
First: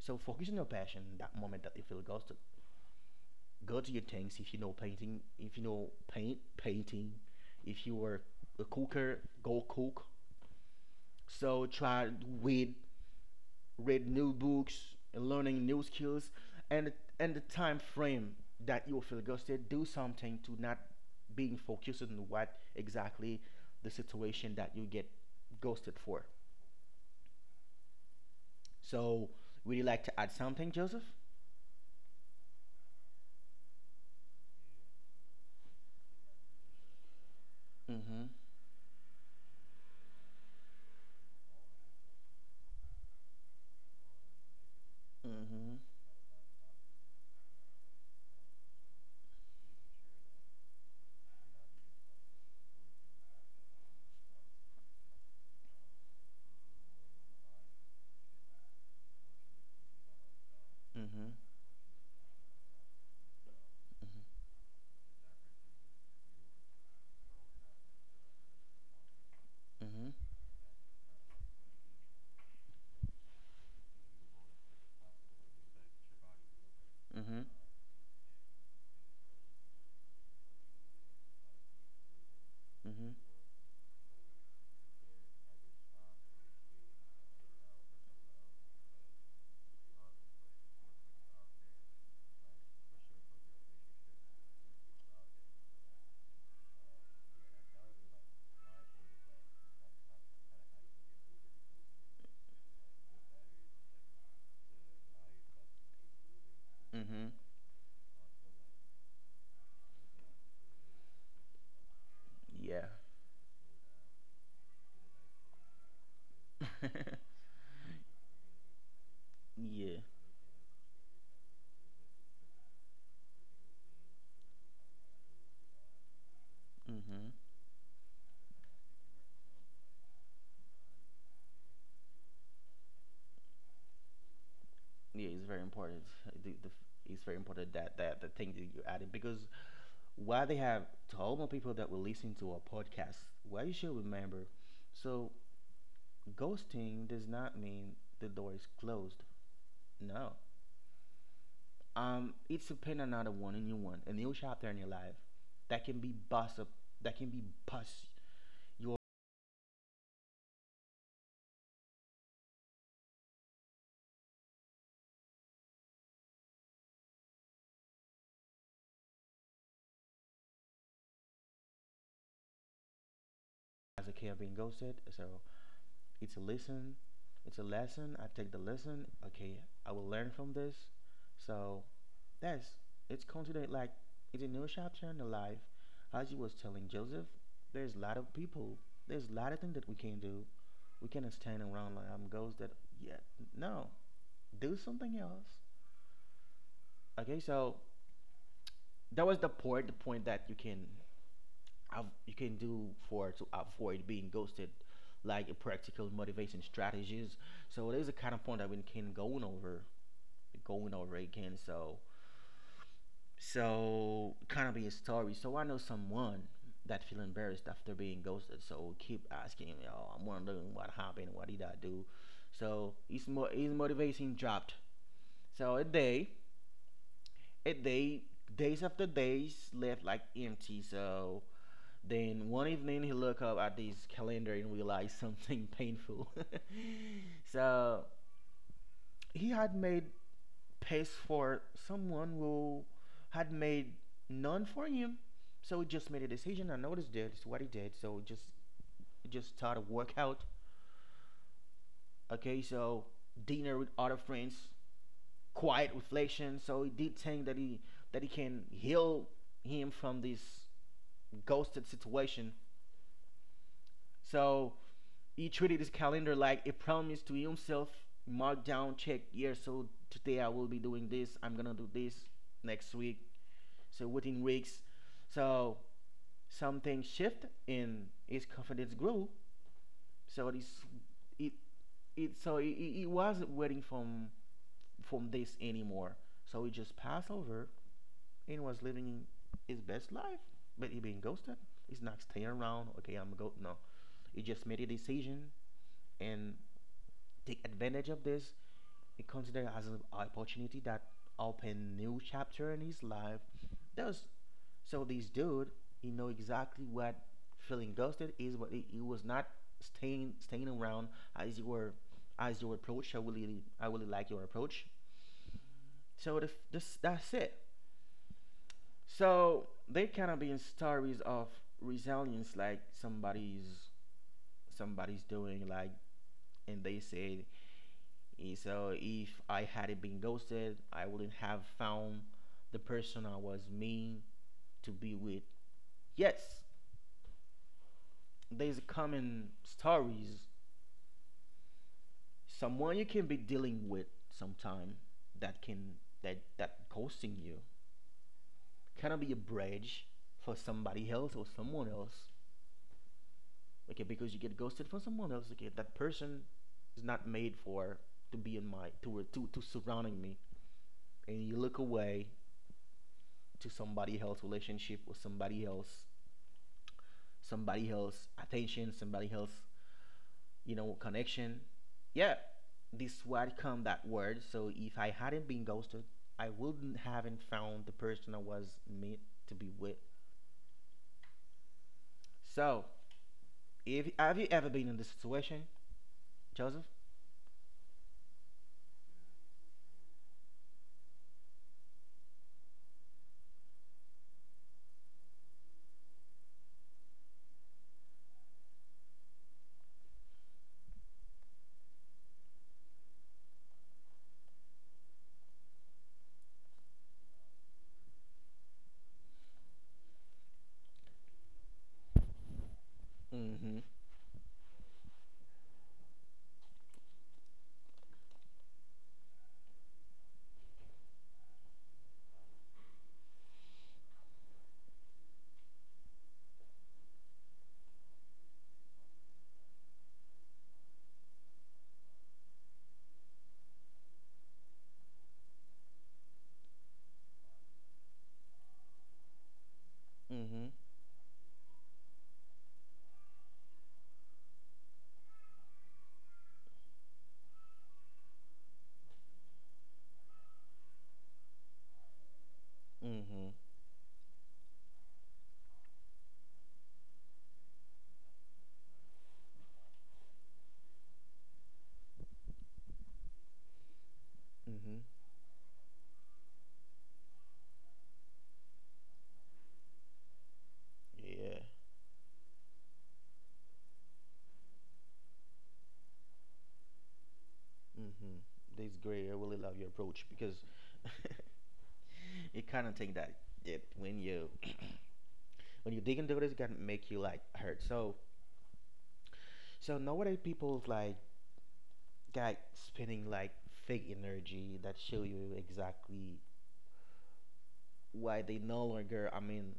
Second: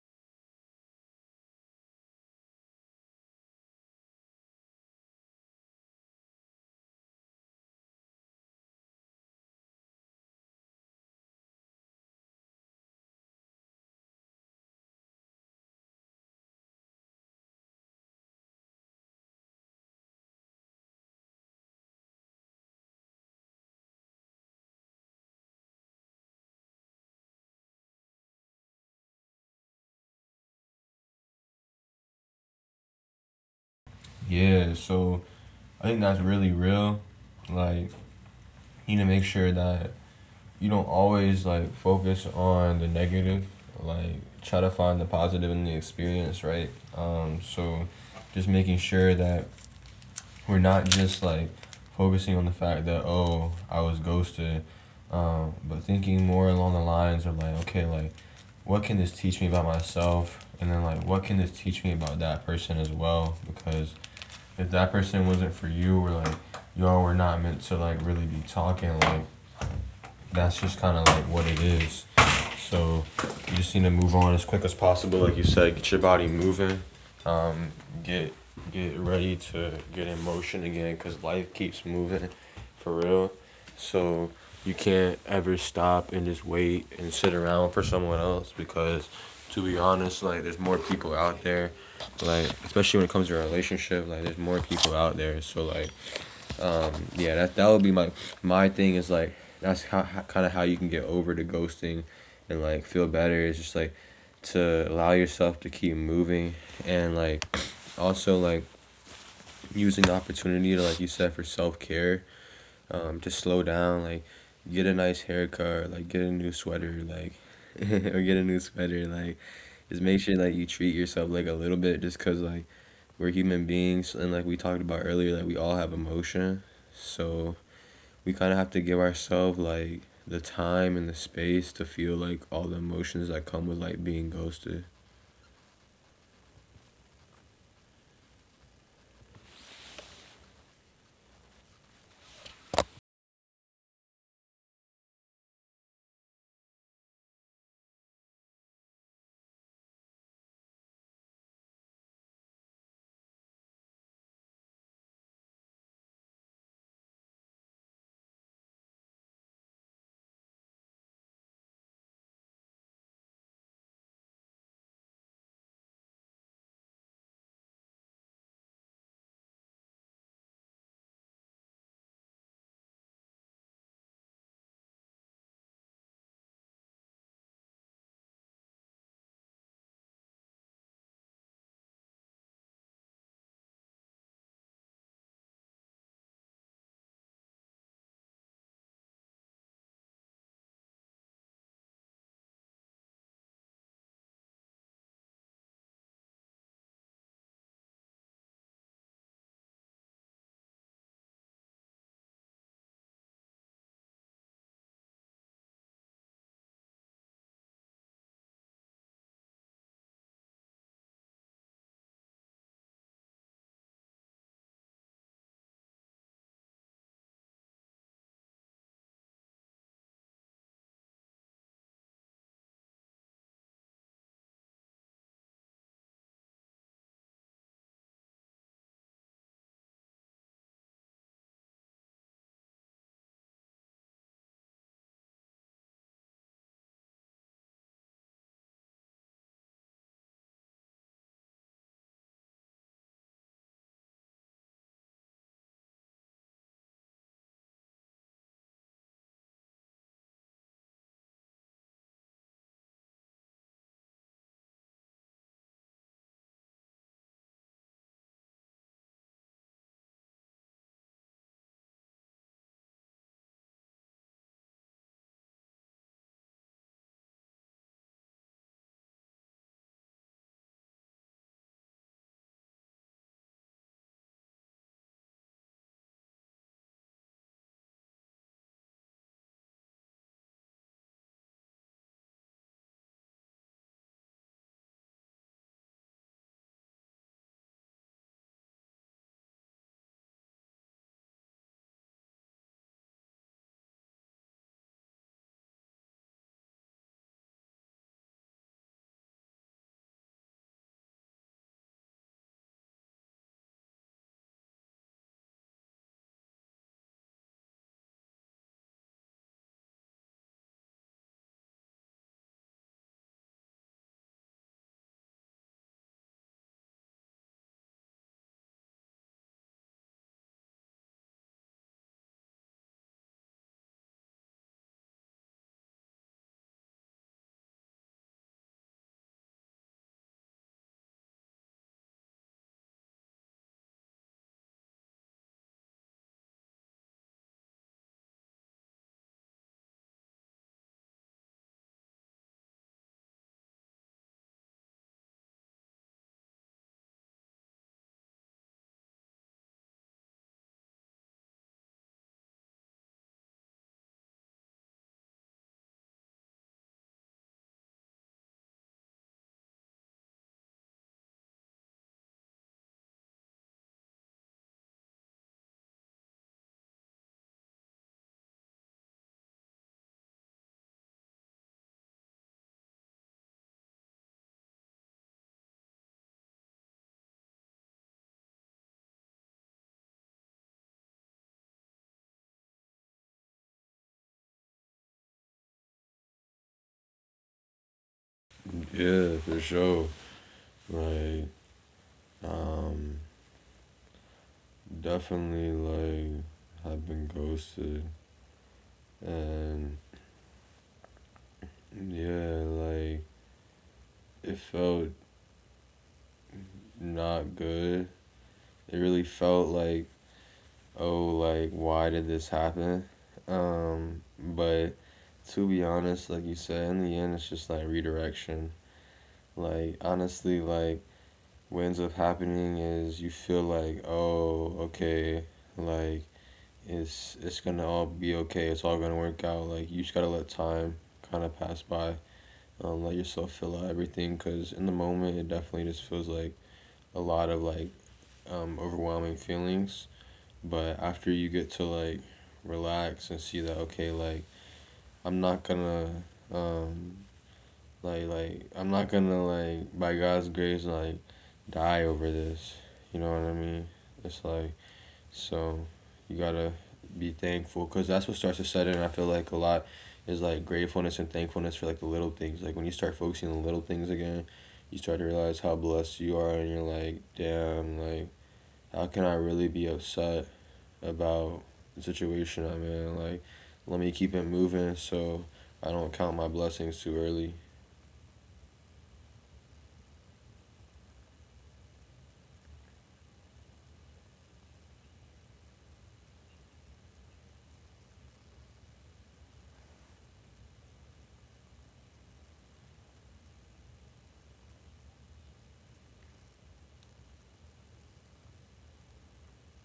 so focus on your passion. That moment that you feel, goes to go to your tanks. If you know painting, if you know paint painting, if you are a cooker, go cook. So try to read new books and learning new skills, and and the time frame that you feel gusted, do something to not being focused on what exactly the situation that you get ghosted for. So would you like to add something, Joseph? Yeah. So I think that's really real. Like, Mm-hmm. you need to make sure that you don't always like focus on the negative, like try to find the Mm-hmm. positive in the experience, right um so just making sure that we're not just like focusing on the fact that, oh, I was ghosted um but thinking more along the lines of like, okay, like what can this teach me about myself, and then Mm-hmm. like what can this teach me about that person as well? Because Mm-hmm. if that person wasn't for you, or like y'all were not meant to like really be talking, like Mm-hmm. that's just kind of like what it is. So you just need to move on as quick as possible, like you said. Get your body moving. Mm-hmm. Um, get get ready to get in motion again, cause life keeps moving, Mm-hmm. for real. So you can't ever stop and just wait and sit around for someone else because, to be honest, like there's more people out there, like especially when it comes to a relationship, like there's more people out there. So like, um, yeah, that that would be my my thing is like that's how, how kind of how you can get over the ghosting, and like feel better is just like to allow yourself to keep moving, Mm-hmm. and like also like using the opportunity to, like you said, for self care, Yeah. um, to slow down, like get a nice haircut, like get a new <laughs> sweater, like <laughs> or get a new sweater, like Yeah. just make sure like you treat yourself like a little bit, just cause like we're human beings, and like we talked about earlier, like we all have emotion, Mhm. so we kind of have to give ourselves like the time and the space to feel like all the emotions that come with like being ghosted. Yeah, it's very important. The, the, it's very important, that, that the thing that you added, because why they have, to all my people that will listen to our podcast, why you should remember. So ghosting does not mean the door is closed. No. Um, it's a pen another one in new one, a new chapter in your life that can be bust up that can be bust you up as a kid being ghosted. So it's a lesson. It's a lesson. I take the lesson. Okay, I will learn from this. So that's it's considered like it's a new chapter in the life. As he was telling Joseph, there's a lot of people. There's a lot of things that we can do. We cannot stand around like I'm ghost that, yeah, no. Do something else. Okay, so that was the point the point that you can i you can do for to avoid being ghosted, like practical motivation strategies. So there's a kind of point I've been kind of going over, going over again. So so kind of be a story. So I know someone that feel embarrassed after being ghosted. So keep asking, you know, I'm wondering what happened, what did I do? So his mo- his motivation dropped. So a day, a day, days after days left like empty. So then one evening he looked up at his calendar and realized something painful. <laughs> So he had made pace for someone who had made none for him. So he just made a decision. I noticed that it's what he did. So just just started workout. Okay, so dinner with other friends, quiet reflection. So he did think that he that he can heal him from this ghosted situation. So he treated his calendar like a promise to himself. Mark down, check, yeah, so today I will be doing this, I'm gonna do this next week. So within weeks. So something shift and his confidence grew. So this it it so he, he wasn't waiting from from this anymore. So he just passed over and was living his best life. But he being ghosted. He's not staying around. Okay, I'm go no. He just made a decision and take advantage of this. He considered it as an opportunity that opened new chapter in his life. Those so this dude, he know exactly what feeling ghosted is, but he, he was not staying staying around, as you were as your approach. I really I really like your approach. So the, this that's it. So they kind of being stories of resilience, like somebody's somebody's doing, like, and they say, and so if I hadn't been ghosted, I wouldn't have found the person I was meant to be with. Yes, there's common stories. Someone you can be dealing with sometime that can that that ghosting you, cannot be a bridge for somebody else or someone else. Okay, because you get ghosted from someone else. Okay, that person is not made for to be in my, to to to surrounding me, and you look away to somebody else relationship, or somebody else somebody else attention, somebody else, you know, connection. Yeah, this word come that word. So if I hadn't been ghosted, I wouldn't haven't found the person I was meant to be with. So if have you ever been in this situation, Joseph? Yeah, for sure. Like, um, definitely like I have been ghosted, and yeah, like it felt not good. It really felt like, oh, like why did this happen? Mm-hmm. Um, but to be honest, like you said, in the end, it's just like redirection. Like honestly, like what ends up happening is you feel like, oh, okay, like it's it's gonna all be okay. It's all gonna work out. Like you just gotta let time kind of pass by. Um, let yourself fill out everything because in the moment it definitely just feels like a lot of like, um, overwhelming feelings. Mm-hmm. But after you get to like relax and see that okay, like I'm not gonna um, like like I'm not gonna like by God's grace like die over this. You know what I Mm-hmm. mean? It's like so you gotta be thankful because that's what starts to set in. I feel like a lot is like gratefulness and thankfulness for like the little things. Like when you start focusing on the little things again, you Mm-hmm. start to realize how blessed you are, and you're like, damn, like how can I really be upset about Yeah. the situation I'm in? Like let me keep it moving so I don't count my blessings too early. Mm-hmm. That's great. I really love your approach, because <laughs> you kind of think that it, when you <clears throat> when you dig into it, it's gonna make you like hurt. So So nowadays people like got spinning like fake energy that show you exactly why they no longer, I mean,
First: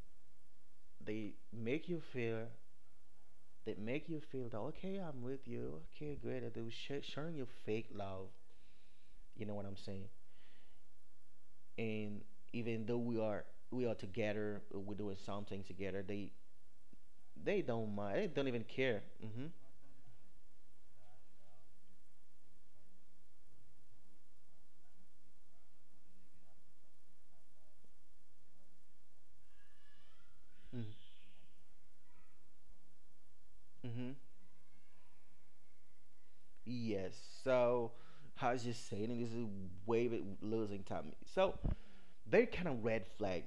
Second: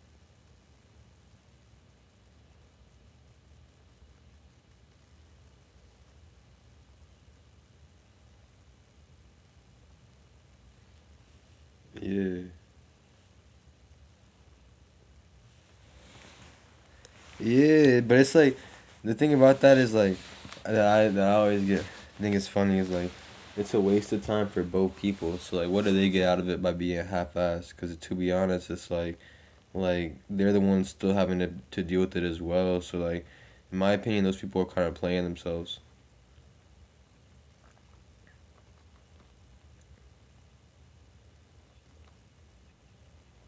they make you feel they make you feel that okay, I'm with you, okay great, they were sh- showing you fake love, you know what I'm saying? And Yeah. even though we are we are together, we're doing something together, they they don't Yeah, mind, but they it's don't even like care. the thing Mm-hmm. about that is like that I, that I always get I think it's funny is like it's a waste of time for both people. So like, what do they get out of it by being half-assed? Because to be honest, it's like like they're the Mm-hmm, ones still having to to deal with it as well. So like, in my mm-hmm. opinion, those people are kind of playing themselves. Yes. So as you saying, this is way bit losing time. So they're kind of red flag,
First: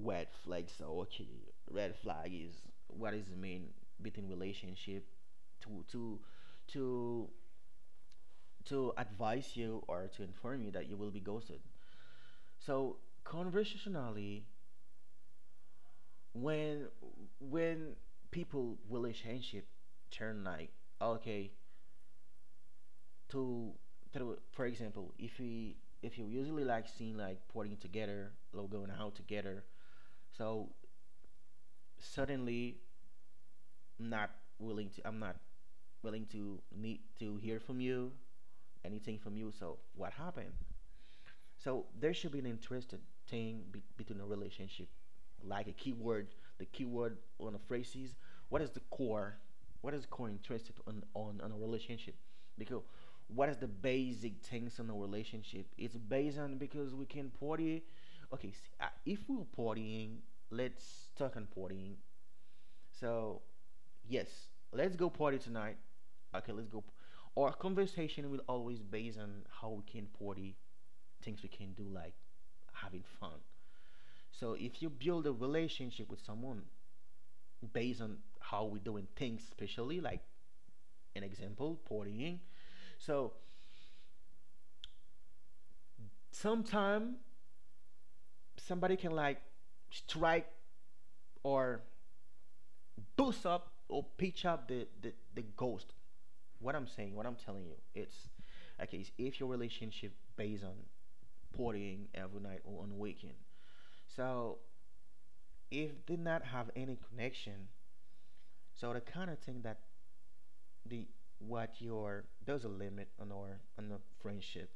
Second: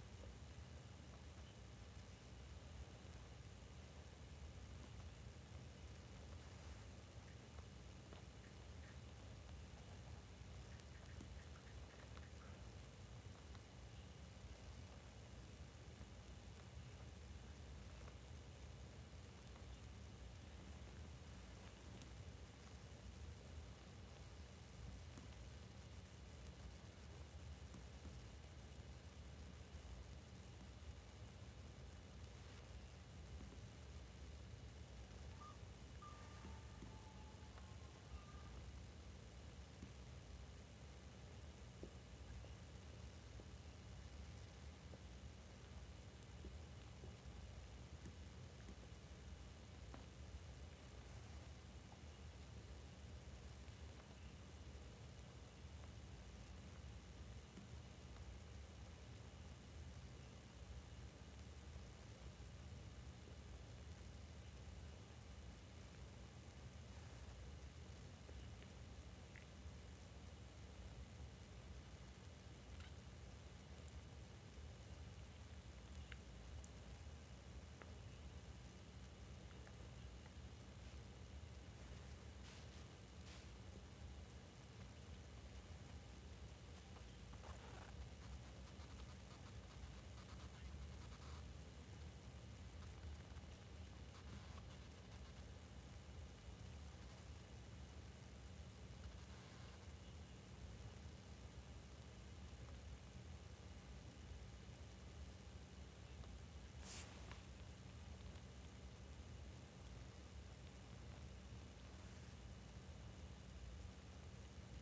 red flag. So actually, red flag is what is the mean between relationship, to to to to advise you or to inform you that you will be ghosted. So conversationally, when when people relationship turn like okay, to, to for example, if we if you usually like seeing, like putting together, like going out together, so suddenly not willing to I'm not willing to need to hear from you anything from you. So what happened? So there should be an interesting thing be- between a relationship, like a keyword. The keyword on a phrase is, what is the core, what is core interest on, on on a relationship? Because what is the basic things on a relationship? It's based on, because we can party. Okay, s uh, if we're partying, let's talk on partying. So yes, let's go party tonight. Okay, let's go. Our conversation will always base on how we can party, things we can do, like having fun. So if you build a relationship with someone based on how we're doing things, especially like an example, partying. So sometime somebody can like strike, or boost up, or pitch up the, the, the, ghost. What I'm saying, what I'm telling you, it's okay. If your relationship based on partying every night or on weekend, so if did not have any connection. So the kind of thing that the what your there's a limit on our on the friendship.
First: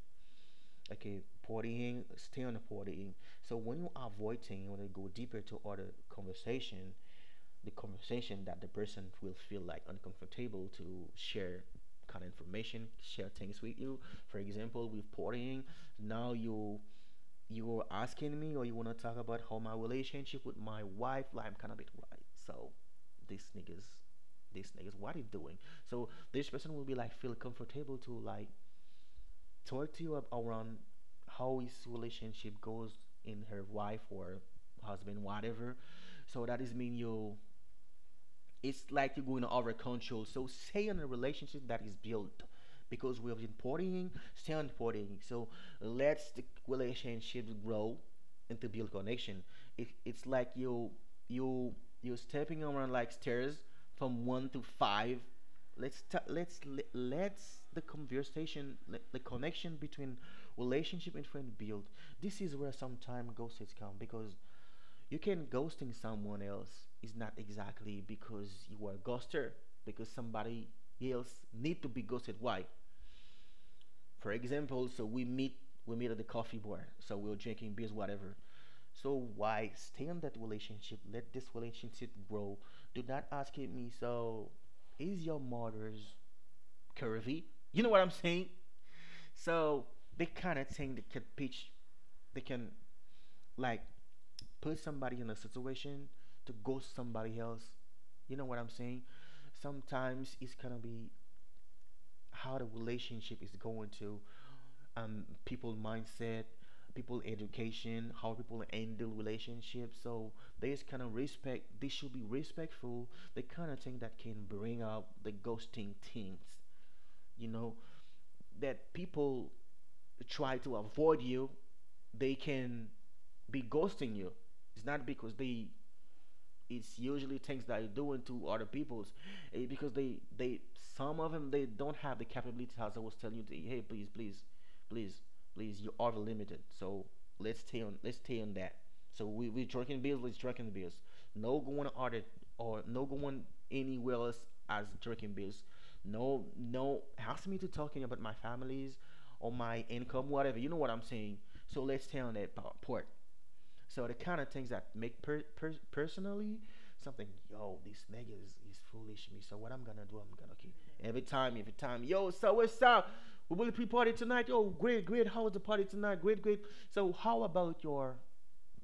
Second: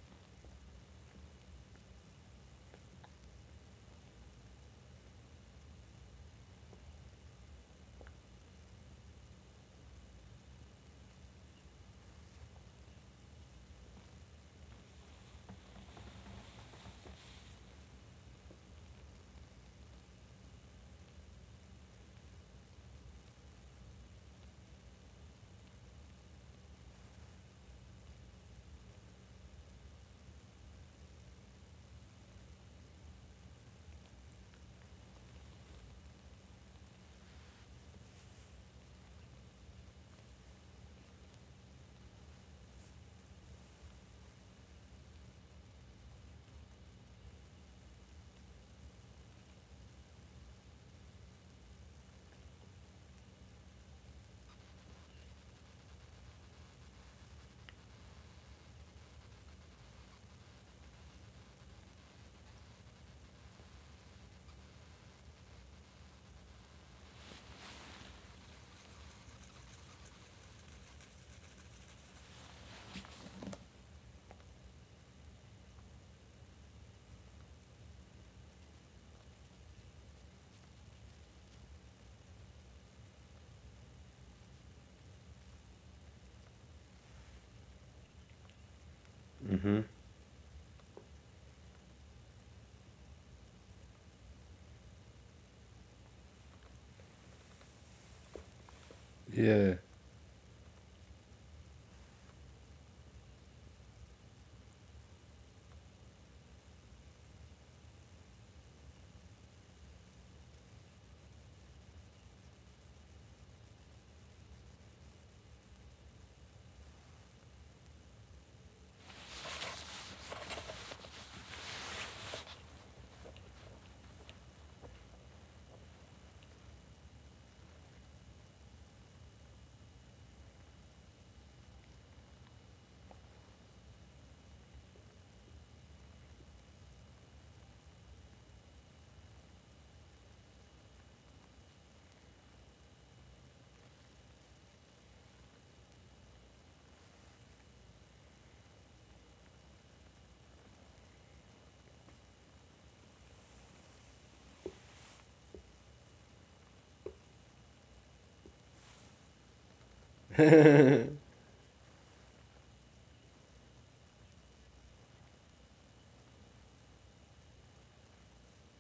Okay, partying, stay on the partying. So when you avoid things, you want to go deeper to other conversation, the conversation that the person will feel like uncomfortable to share kind of information, share things with you. For example, with partying, now you you were asking me, or you wanna talk about how my relationship with my wife? Like, I'm kind of bit right. So, these niggas, these niggas, what are you doing? So this person will be like, feel comfortable to like talk to you ab- around how his relationship goes in her wife or husband, whatever. So that is mean you, it's like you're going to over control. So stay in a relationship that is built, because we are been partying, stay on partying. So let's the relationship grow and to build connection. It, it's like you you you're stepping around like stairs from one to five. Let's ta- let's le- let's the conversation le- the connection between relationship and friend build. This is where some time gossips come, because you can ghosting someone else is not exactly because you are a ghoster, because somebody else need to be ghosted. Why? For example, so we meet we meet at the coffee bar, so we're drinking beers, whatever. So why, stay in that relationship, let this relationship grow. Do not ask me, so is your mother's curvy, you know what I'm saying? Mm-hmm. So they kind of thing that can pitch, they can like put somebody in a situation to ghost somebody else. You know what I'm saying? Yeah. Sometimes it's gonna be how the relationship is going to, um people mindset, people education, how people handle relationships. So there's kind of respect. They should be respectful. The kind of thing that can bring up the ghosting things. You know that people try to avoid you, they can be ghosting you. It's not because they it's usually things that you're doing to other people's, eh, because they they some of them, they don't have the capability. As I was telling you to, hey, please, please, please, please, you are limited. So let's stay on let's stay on that. So we we drinking beers, let's drinking beers, no going other, or no going anywhere else, as drinking beers. No, no, ask me to talking about my families or my income, whatever, you know what I'm saying? So let's stay on that po- part. So the kind of things that make per, per, personally something. Yo, this nigga is, is foolish me. So what I'm gonna do, I'm gonna okay. Every time, every time, yo, so what's up? We will pre party tonight. Yo, great, great. How was the party tonight? Great, great. So how about your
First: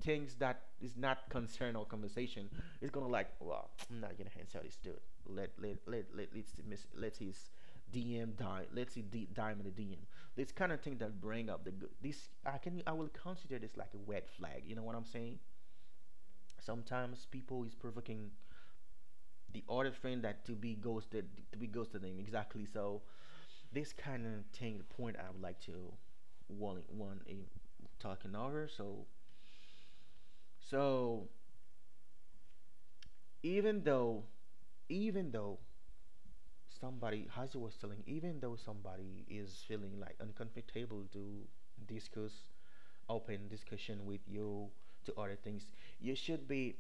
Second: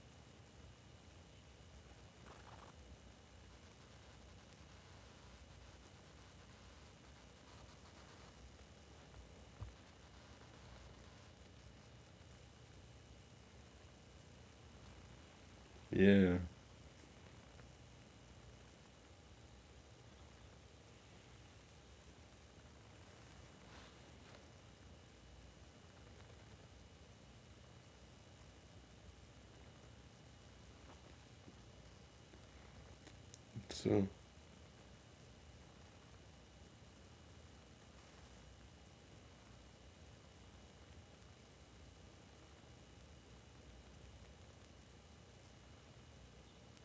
things that is not concern or conversation is gonna like, well, I'm not gonna answer this dude. Let let let let let's miss, let his D M die. Let's see D, dime in the D M. This kind of thing that bring up the good. This I can I will consider this like a red flag. You know what I'm saying? Yeah. Sometimes people is provoking the other friend that to be ghosted, to be ghosted them exactly. So this kind of thing, the point I would like to one one eh, talking over. So so even So though even though somebody, as I was telling, even though somebody is feeling like uncomfortable to discuss, open discussion with you, to other things, you should be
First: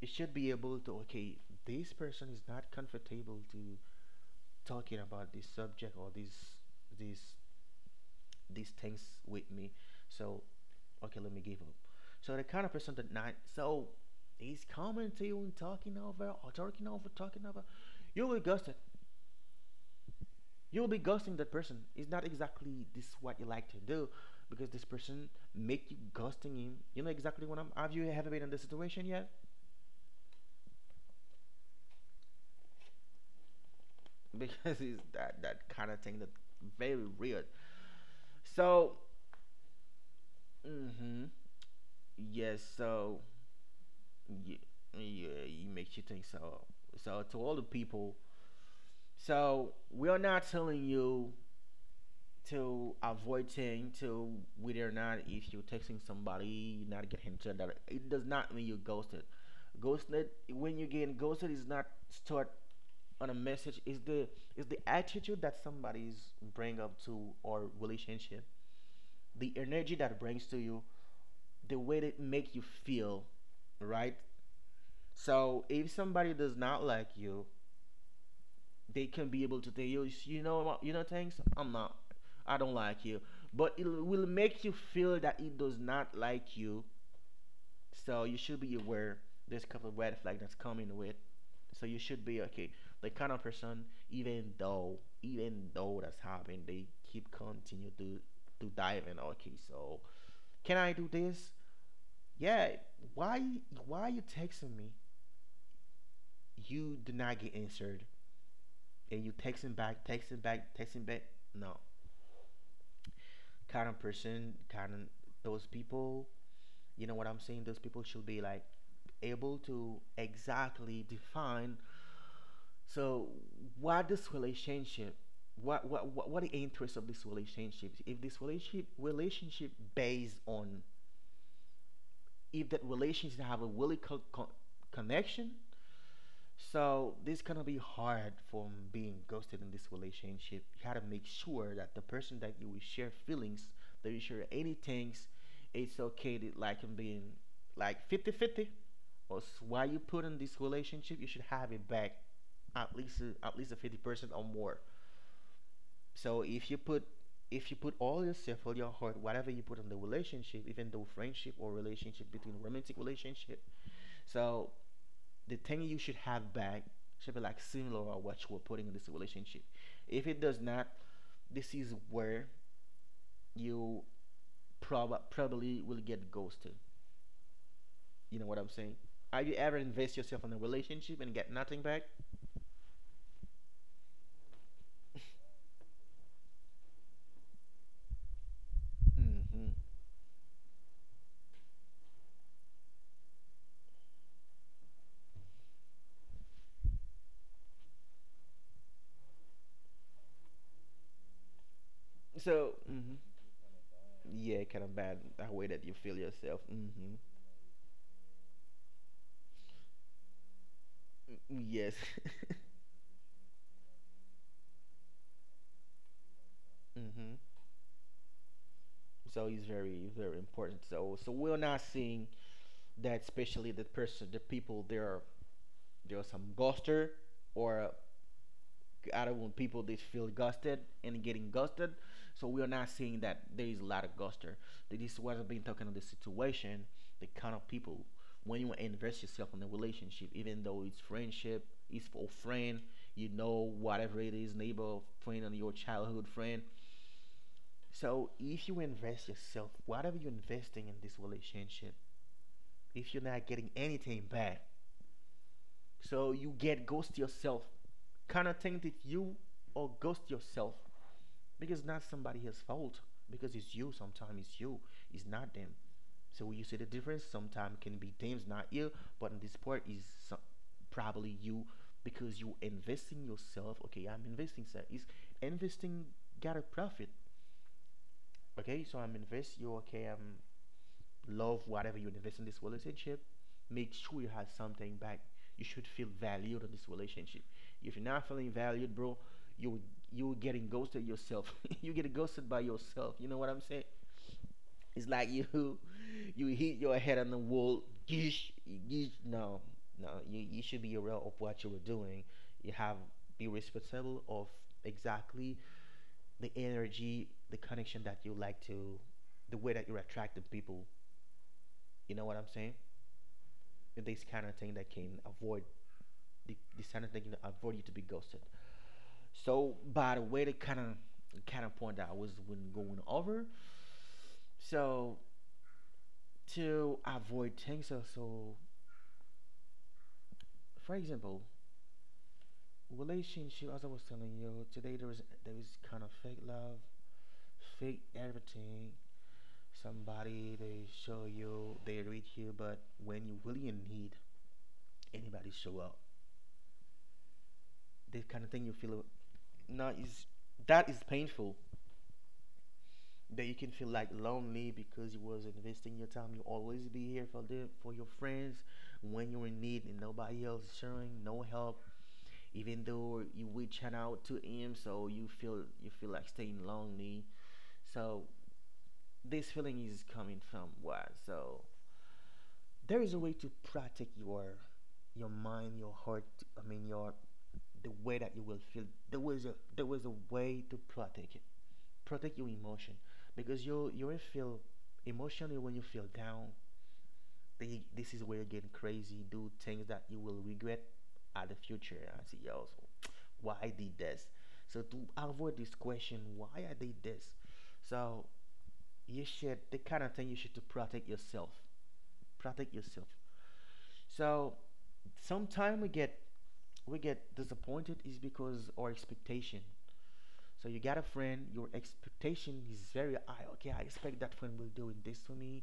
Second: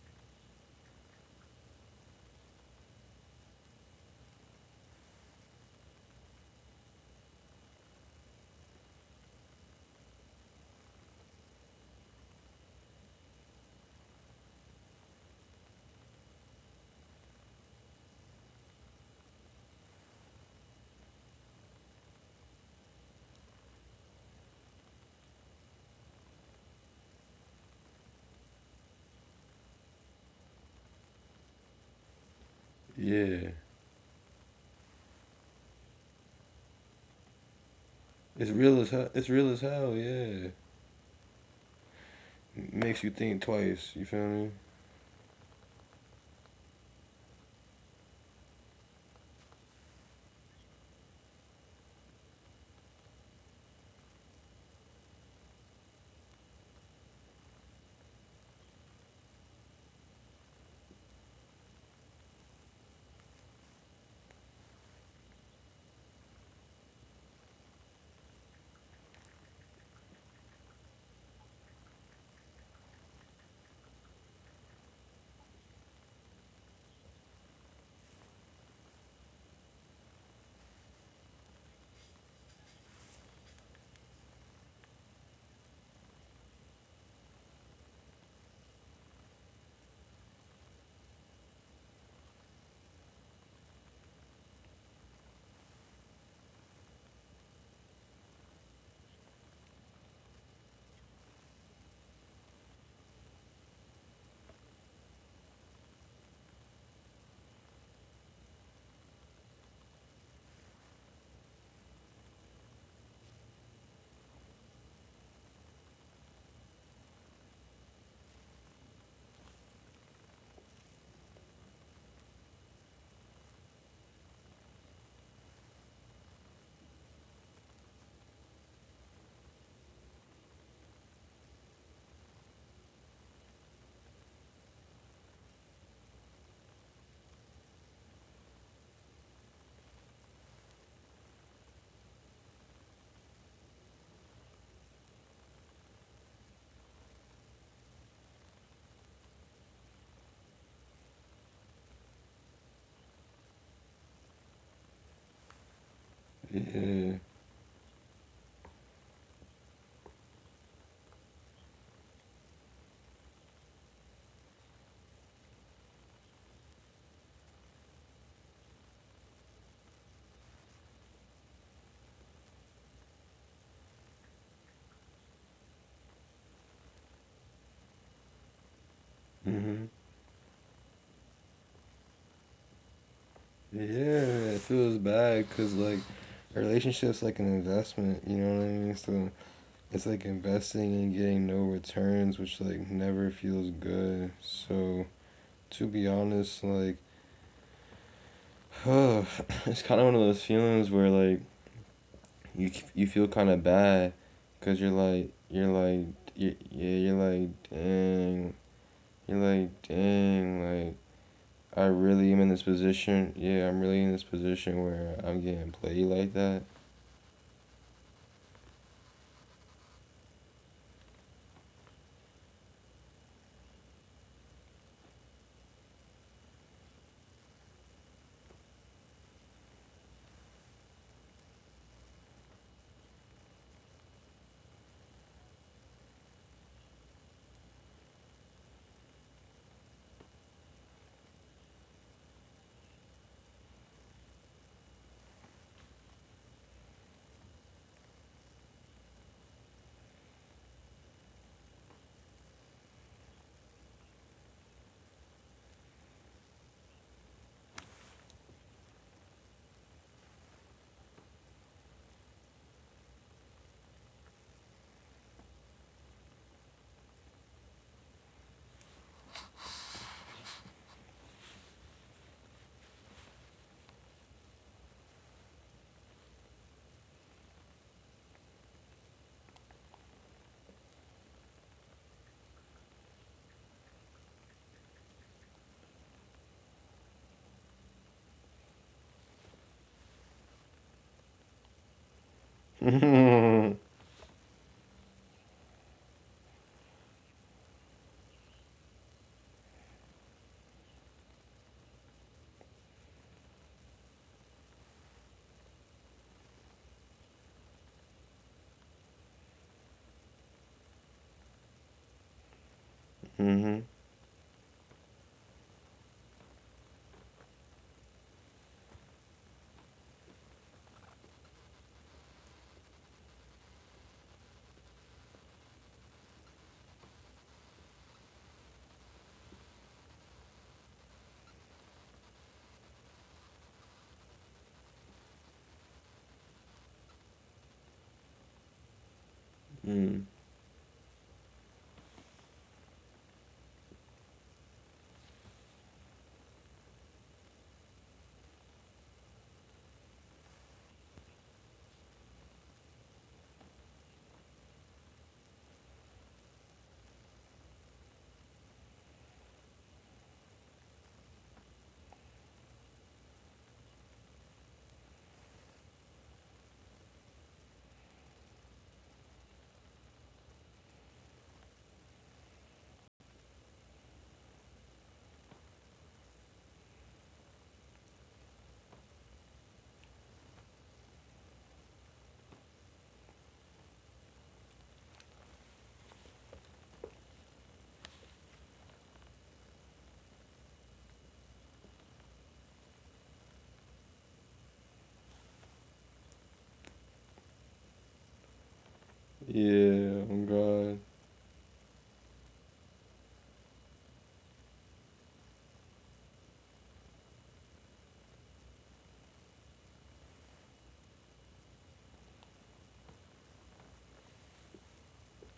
you should be able to okay, this person is not comfortable to talking about this subject, or these these these things with me. So okay, let me give up. So the kind of person that not, so he's coming to you and talking over or talking over talking over, you will ghost it, you will be ghosting that person. It's not exactly this what you like to do, because this person make you ghosting him. You know exactly what I'm. Have you ever been in this situation yet? yeah, <laughs> Because it's that that kind of thing that very weird. it's real as So hell. It's real as hell. Yeah. mm-hmm yes. It Makes you So think twice. You feel me? yeah, yeah, it makes you think. So, so to all the people, so we are not telling you to avoiding to, whether or not if you're texting somebody, you're not getting chat, that it does not mean you ghosted. Ghosted, when you get ghosted, is not start on a message, is the is the attitude that somebody's bring up to our relationship, the energy that brings to you, the way that make you feel, right? So if somebody does not like you, they can be able to tell you, you know what, you know, things. I'm not, I don't like you. But it will make you feel that it does not like you. So you should be aware there's a couple of red flag that's coming with. So you should be okay. The kind of person, even though, even though that's happened, they keep continue to to dive in. Okay, so can I do this? Yeah. Why why you texting me? You do not get answered, and you texting back, texting back, texting back. No, kind of person, kind of, those people, you know what I'm saying? Those people should be like able to exactly define so what this relationship, what what what, what the interest of this relationship, if this relationship relationship based on, if that relationship have a really co- co- connection. So this gonna be hard from being ghosted in this relationship. You gotta make sure that the person that you will share feelings, that you share any things, it's okay to like him being like fifty-fifty. Or why you put in this relationship, you should have it back at least a- at least a fifty percent or more. So if you put, Yeah. if you put all yourself, all your heart, whatever you put in the relationship, even though friendship or relationship, between romantic relationship, so the thing you should have back should be like similar or what you were putting in this relationship. If it does not, this is where you prob- probably will get ghosted. You know what I'm saying? Have you ever Mm-hmm. invest yourself in a relationship and get nothing back? Yeah, it feels bad because like a relationships like an investment. You know what I mean? So Hmm. it's like investing and getting no returns, which like never feels good. So to be honest, like <sighs> it's kind of one of those feelings where like you So, you hmm feel kind of bad yeah, because kind you're of bad like that way you're that you like feel you, yourself. yeah, Hmm. you're like dang you're like dang like I Yes. really am in this position. Yeah, I'm really in this position where I'm getting played like that. <laughs> Hmm. So it's very, very important. So, so we're not seeing that, especially the person, the people. There are there are some ghoster, or I don't want people that feel gusted and getting gusted. So we are not seeing that there is a lot of guster. This is what I've been talking on the situation, the kind of people, when you invest yourself in a relationship, even though it's friendship, it's for a friend, you know, whatever it is, neighbor, friend, and your childhood friend. So if you invest yourself, whatever you're investing in this relationship, if you're not getting anything back, so you get ghost yourself, kind of thing that you, or ghost yourself, because it's not somebody else's fault, because it's you, sometimes it's you, it's not them. So you see the difference, sometimes can be them's not you, but in this part is, so- probably you, because you investing yourself. Okay, I'm investing, so is investing, got a profit. Okay, so I'm invest you, okay, I'm love whatever you invest in this relationship, make sure you have something back. You should feel valued in this relationship. If you're not feeling valued, bro, you you're getting ghosted yourself. <laughs> You get ghosted by <laughs> yourself. You know what I'm Mm-hmm. saying? It's like you <laughs> you hit your head on the wall. Yeesh, yeesh. No, no, you, you should be aware of what you were doing. You have be responsible of exactly the energy, the connection that you like to, the way that you're attracting people. You know what I'm saying? Mm. This kind of thing that can avoid the- this kind of thing can avoid you to be ghosted. So, by the way, the kind of kind of point that I was when going over. So to avoid things, so, so for example, relationship. As I was telling you today, there is there is kind of fake love, fake everything. Somebody they show you, they read you, but when you really in need, anybody show up. This kind of thing you feel, no, is that is painful, that you can feel like lonely, because you was investing your time. You always be here for them, for your friends, when you're in need and nobody else is showing no help. Even though you reaching out to him, so you feel you feel like staying lonely. So this feeling is coming from what? So there is a way to protect your your mind, your heart. I mean your, the way that you will feel. There was a there was a way to protect it, protect your emotion, because you you will feel emotionally. When you feel down, thi- this is where you're crazy, do things that you will regret at the future. I see. Yo, so why I did this? So to avoid this question, why I did this? So you should, the kind of Yeah. thing you Oh should, to God. protect yourself. Protect yourself. So sometimes we get we get disappointed is because our expectation. So you got a friend, your expectation is very high. Okay, I expect that friend will do this for me.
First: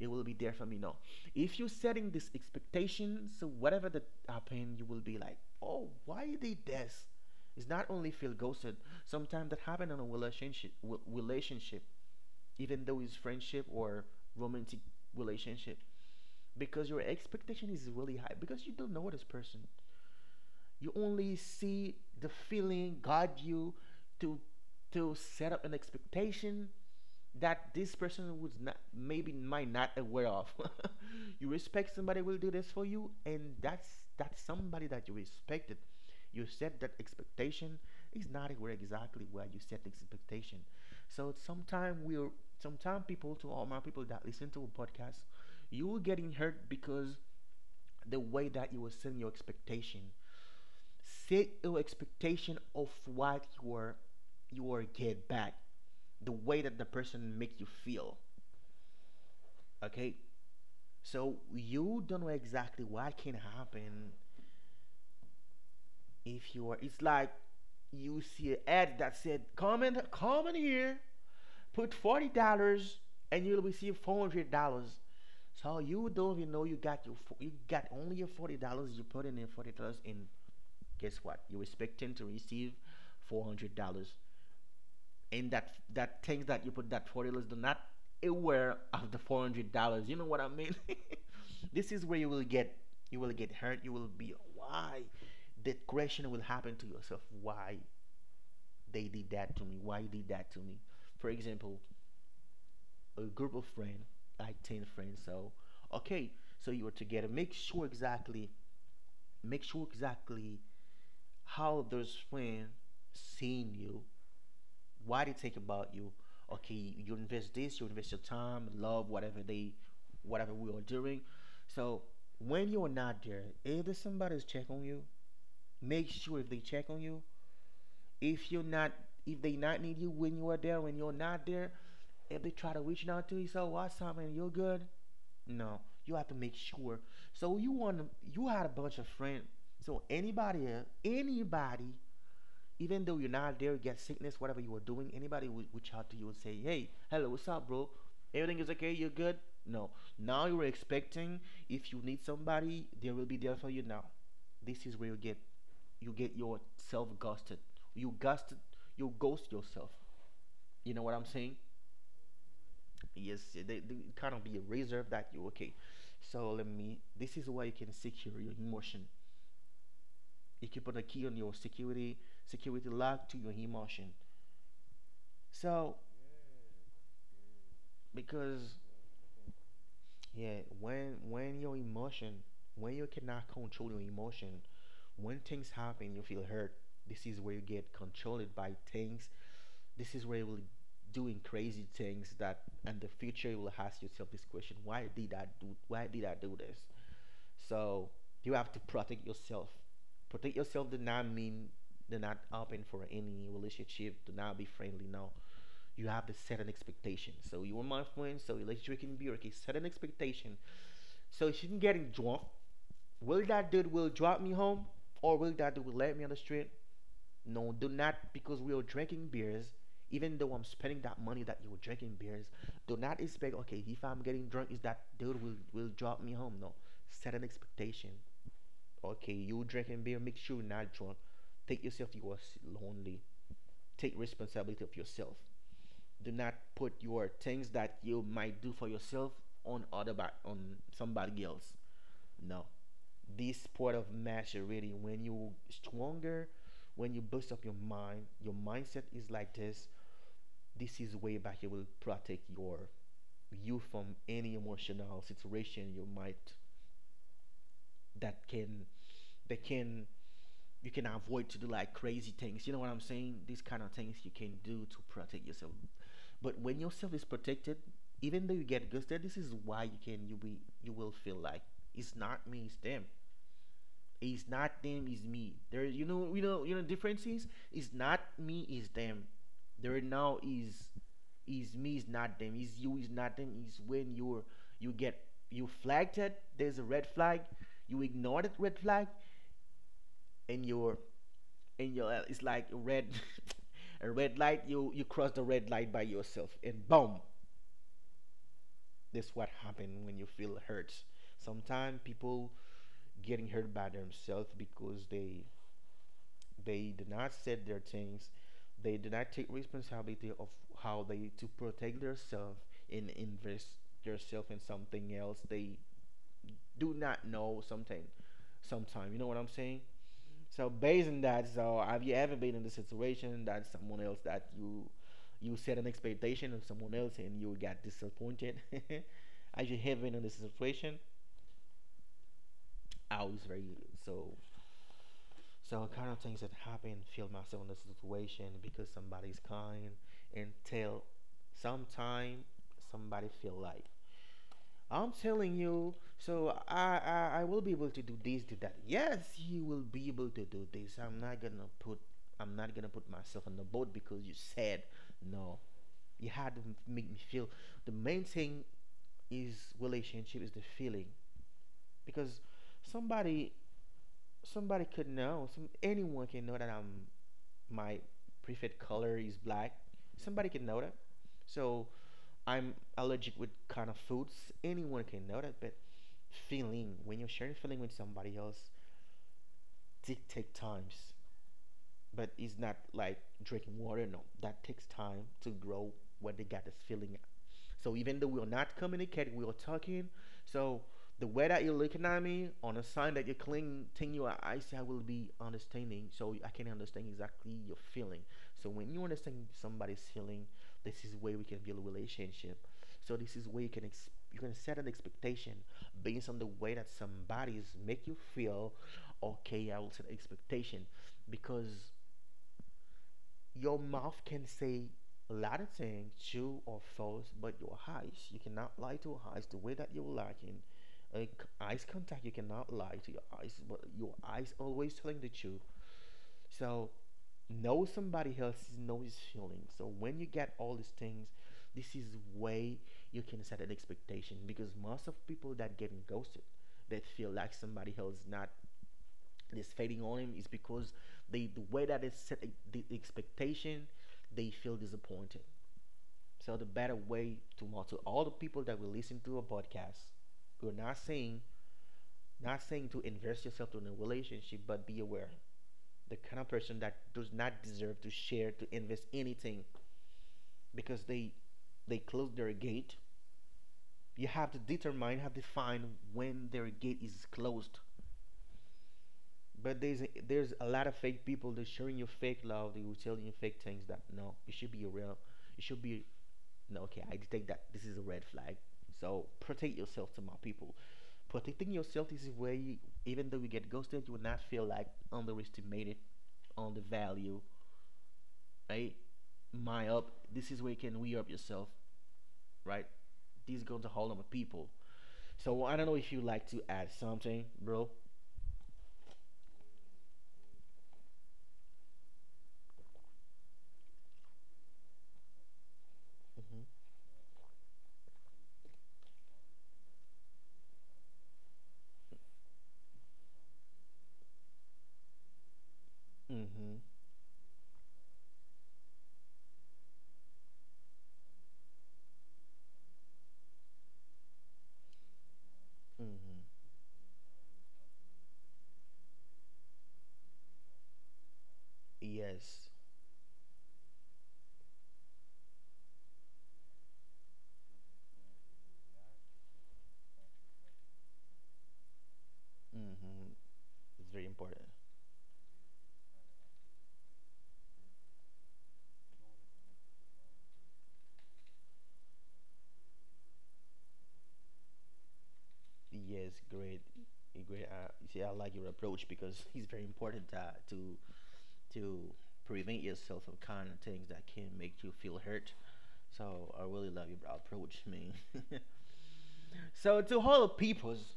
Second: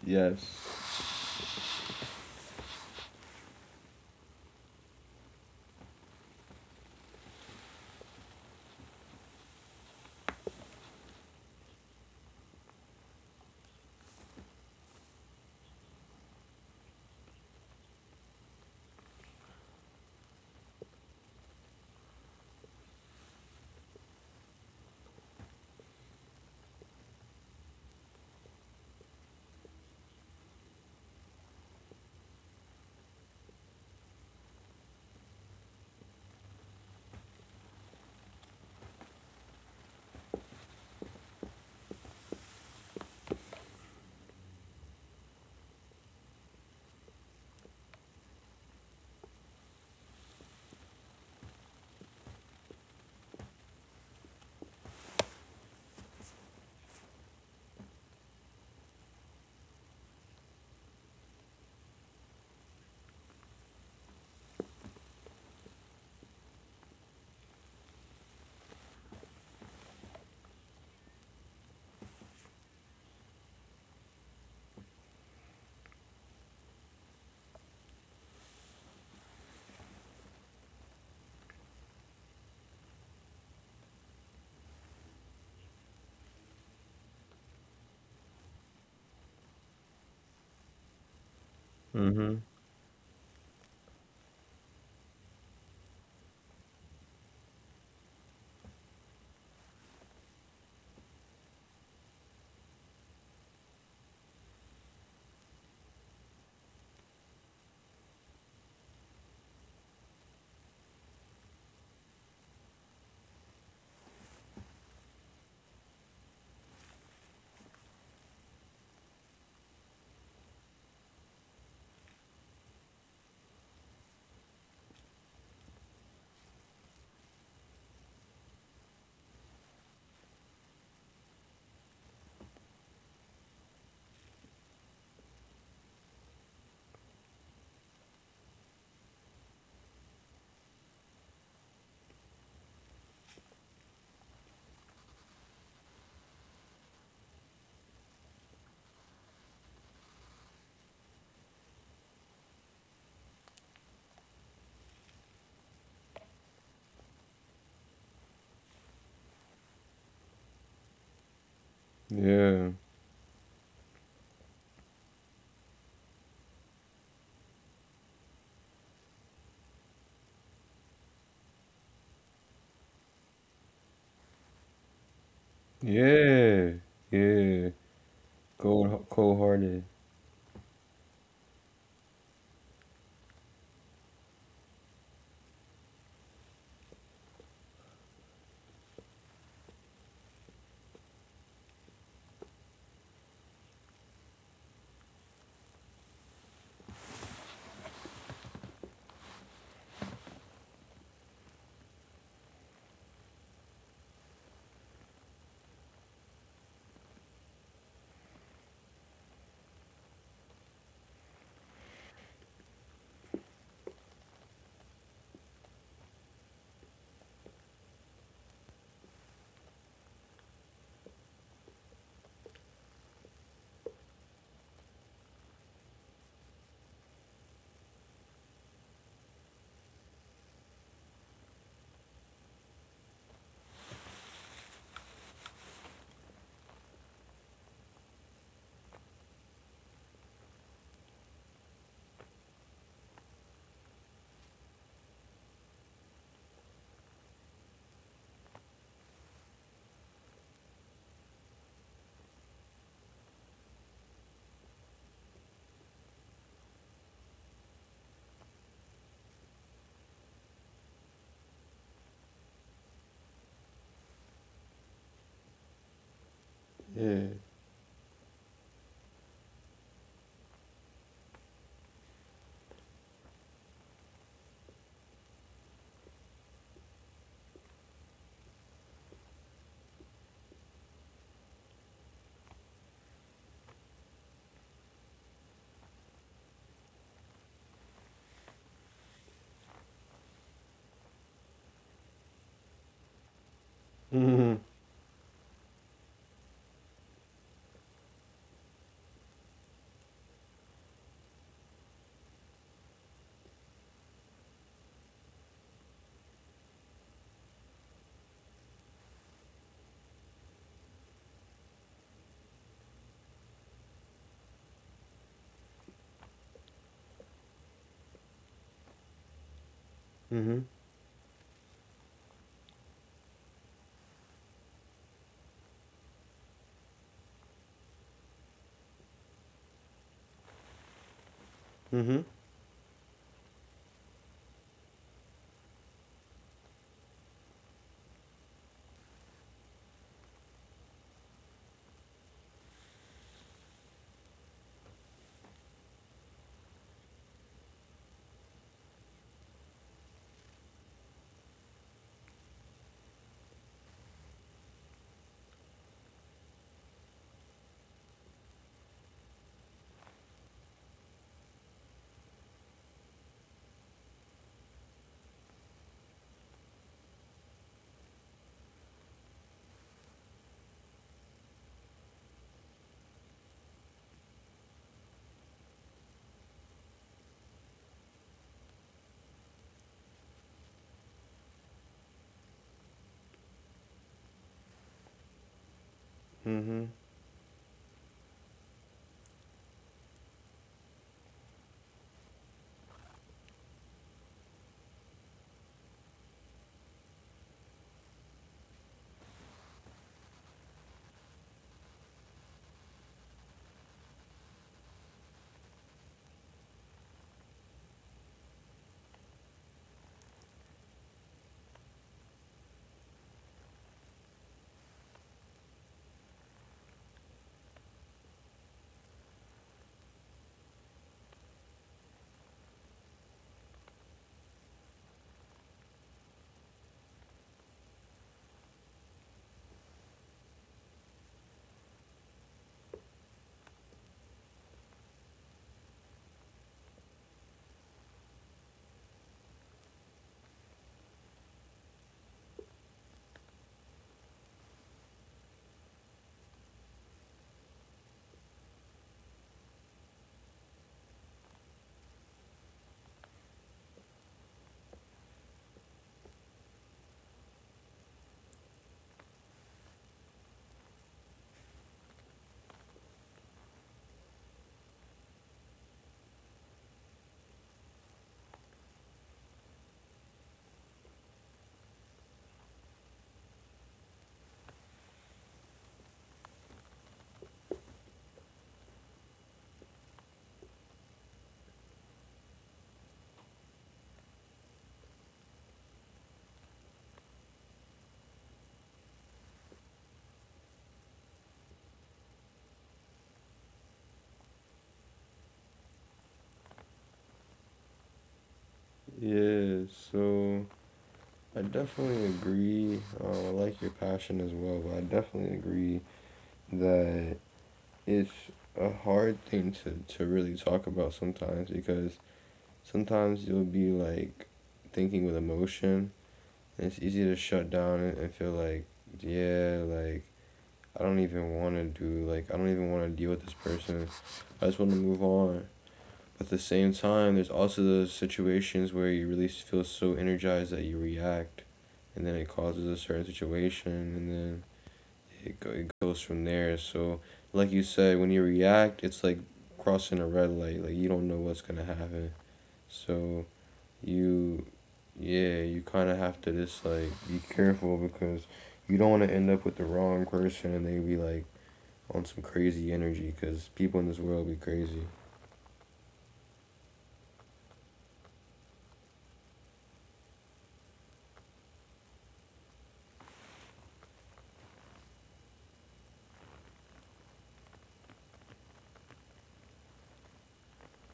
It will be Yes. there for me. No, if you're setting this expectation, so whatever that happen, you will be like, oh, why you did this? It's not only feel ghosted. Sometimes that happen in a relationship, relationship, even though it's friendship or romantic relationship, because your expectation is really high because you don't know this person. You only see the feeling guide you to to set up an expectation that this person was not, maybe might not aware of. <laughs> You respect somebody will do this for you, and that's that's somebody that you respected. You set that expectation, is not where exactly where you set the expectation. So sometimes we're sometimes people, to all my people that listen to a podcast, you were getting hurt because the way that you were setting your expectation, set your expectation of what you are you are get back, the way that the person make you feel. Okay, so you don't know exactly what can happen. If you are, it's like you see an ad that said, come in, come in here, put forty dollars and you'll receive four hundred dollars. So you don't even know, you got your fo- you got only your forty dollars. You put in your forty dollars and guess what, you're expecting to receive four hundred dollars, and that that things that you put, that forty dollars, do not aware of the four hundred dollars. You know what I mean? <laughs> This is where you Mm-hmm. will get, you will get hurt. You will be, why that question will happen to yourself? Why they did that to me? Why you did that to me? For example, a group of friends, like ten friends. So okay, so you are together. Make sure exactly make sure exactly how those friends seeing you, why they think about you. Okay, you invest this, you invest your time, love, whatever they, whatever we are doing. So when you're not there, if there's somebody's check on you, make sure if they check on you, if you're not, if they not need you when you are there, when you're not there, if they try to reach out to you, so what's up, man? You're good. No, you have to make sure. So you want to, you had a bunch of friends. So anybody, anybody even though you're not there, you get sickness, whatever you were doing, anybody would reach out to you and say, hey, hello, what's up, bro? Everything is okay? You're good? No. Now you're expecting if you need somebody, they will be there for you now. This is where you get you get yourself ghosted. You ghosted you ghost yourself. You know what I'm saying? Yeah. Yes, they, they kind of be reserved that you okay. So let me. This is why you can secure your emotion. You can put a key on your security security lock to your emotion. So Yeah. Yeah. because Cold, cold hearted. yeah, when when your emotion, when you cannot control your emotion, when things happen, you feel hurt. This is where you get controlled by things. This is where you will doing crazy things that in the future you will ask yourself this question: why did I do? Why did I do this? So you have to protect yourself. Protect yourself does not mean do not open for any relationship. Do not be friendly. No, you have to set an expectation. So you are my friend, so relationship can be okay. Set an expectation so she's getting drunk. Will that dude will drop me home, or will that dude will let me on the street? No, do not because we are drinking beers. Even though I'm spending that money that you were drinking beers, do not expect. Okay, if I'm getting drunk, is that dude will will drop me home? No, set an expectation. Okay, you drinking beer, make sure you're not drunk. Take yourself. You are lonely. Take responsibility of yourself. Do not put your things that you might do for yourself on other back on somebody else. No. This sport of match already when you stronger, when you boost up your mind, your mindset is like this. This is way back it will protect your you from any emotional situation you might that can that can you can avoid to do like crazy things. You know what I'm saying? These kind of things you can do to protect yourself. But when yourself is Yeah. protected, even though you get ghosted, this is why you can you be you will feel like it's not me, it's them. It's not them, it's me. There, you know, you know, you know, difference is it's not me, it's them. There now is is me, is not them. Is you, is not them. Is when you're you get you flagged it. There's a red flag. You ignore that red flag, and you're and your, uh, it's like a red <laughs> a red Mhm. light. You you cross the red light by yourself, and boom, that's what happened when you feel hurt. Sometimes people getting hurt by themselves because they They do not set their things. They do not take responsibility of how they to protect themselves and invest yourself in something else. They do not know something. Sometimes you know what I'm saying. Mhm. So based on that, so have you ever been in the situation that someone else that you you set an expectation of someone else and you got disappointed? <laughs> As you have been in this situation, Mhm. I was very so So kind of things that happen, feel myself in the situation because somebody's kind until sometime somebody feel like I'm telling you, so I, I I will be able to do this, do that. Yes, you will be able to do this. I'm not gonna put I'm not gonna put myself on the boat because you said no. You had to make me feel. The main thing is relationship is the feeling because somebody somebody could know some anyone can know that I'm my preferred color is black, somebody can know that. So I'm allergic with kind of foods. Anyone can know that, but feeling when you're sharing feeling with somebody else, it take times. But it's not like drinking water. No, that takes time to grow when they got this Mhm. feeling so even though we're not communicating, we're talking. So the way that you're looking at me on a sign that you're clinting your eyes, I will be understanding. So I can understand exactly your feeling. So when you understand somebody's feeling, this is where we can build a relationship. So this is where you can ex- you can set an expectation based on the way that somebody's make you feel. Okay, I will set expectation because your mouth can say a lot of things, true or false, but your eyes, you cannot lie to your eyes the way that you're lacking. Uh, Eyes contact, you cannot lie to your eyes, but your eyes always telling the truth. So know somebody else knows his feelings. So when you get all these things, this is way you can set an expectation because most of people that get ghosted, they feel like somebody else not this fading on him is because they the way that they set the- expectation, they feel disappointed. So the better way to to all the people that will listen to a podcast, we're not saying not saying to invest yourself in a relationship, but be aware the kind of person that does not deserve to share to invest anything because they they close their gate. You have to determine, have to find when their gate is closed. But there's a, there's a lot of fake people that's showing you fake love. They will tell you fake things that no, it should be a real. It should be no. Okay, I detect that this is a red flag. So protect yourself to my people. Protecting yourself is where way. Even though you get ghosted, you will not feel like underestimated on the value. Right, my up. This is where you can re up yourself. Right, these going to hold on with people. So I don't know if you like to add something, bro. Yeah. So I definitely agree. Um, I like your passion as well, but I definitely agree Mm-hmm. that it's a hard thing to to really talk about sometimes because sometimes you'll be like thinking with emotion, Mm-hmm. and it's easy to shut down and feel like, yeah, like i don't even want to do like I don't even want to deal with this person. I just want to move on. Mm-hmm. But at the same time there's also those situations where you really feel so energized that you react, and then it Yes. causes a certain situation, and then it, go, it goes from there. So like you said, when you react it's like crossing a red light, like you don't know what's going to happen. Mm-hmm. So It's very important. you yeah, you kind of have to just like be careful, because you don't want to end up with the wrong person and they be like on some crazy energy, because people in this world be crazy. Yes, great, eh, great. Uh, you see, I like your approach because <laughs> it's very important that to to prevent yourself from kind of things that can make you feel hurt. So I really love your approach, man. <laughs> So to all the peoples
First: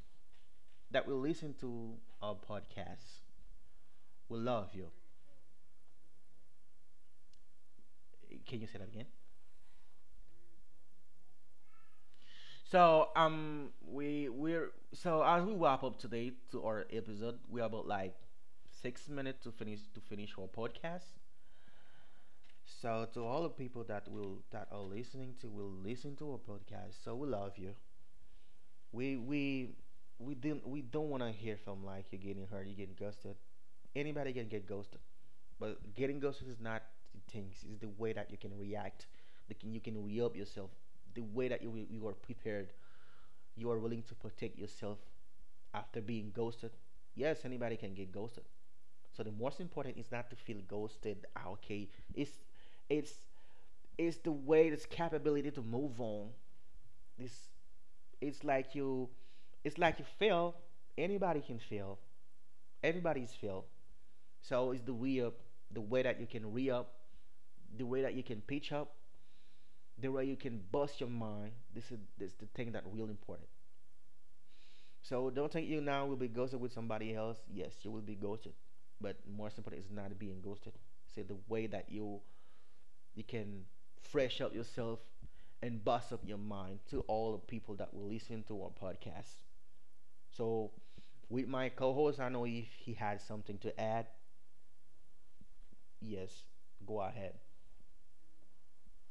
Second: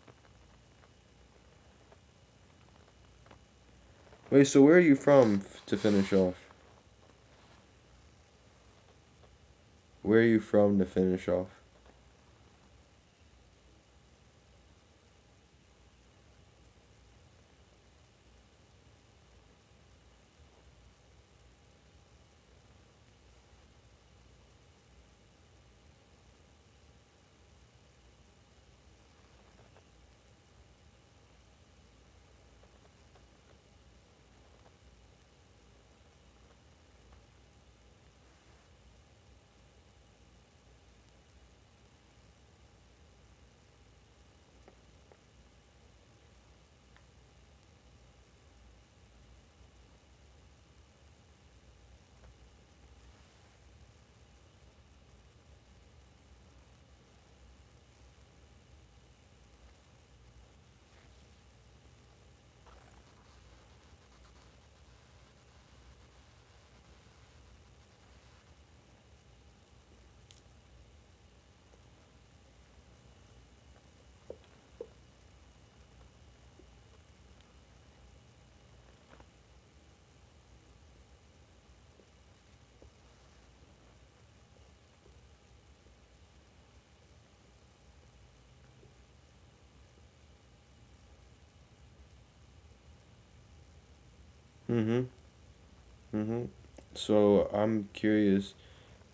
that will listen to our podcast, we Wait, so love where are you. you from f- to finish off? Can you say that again? Where are you from to finish off? So um, we we're so as we wrap up today to our episode, we're about like six minutes to finish to finish our podcast. So to all the people that will that are listening to will listen to our podcast. So we love you. We we we didn't we don't want to hear from like you're getting hurt, you're getting ghosted. Anybody can get ghosted, but getting ghosted is not the things. It's the way that you can react. The can, you can re up yourself. The way that you you are prepared. You are willing to protect yourself after being ghosted. Yes, anybody can get ghosted. So the most important is not to feel ghosted. Ah, okay, it's it's it's the way this capability to move on. This it's like you it's like you fail. Anybody can fail. Everybody's fail. So it's the way up, the way that you can re up, the way that you can pitch up, the way you can bust your mind. This is this the thing that real important. So don't think you now will be ghosted with somebody else. Yes, you will be ghosted, but more important is not being ghosted. Say the way that you you can fresh up yourself and bust up your mind to all the people that will listen to our podcast. So, with my co host, I know if he had something to add, Mm hmm. Mm hmm. yes, go ahead. So I'm curious,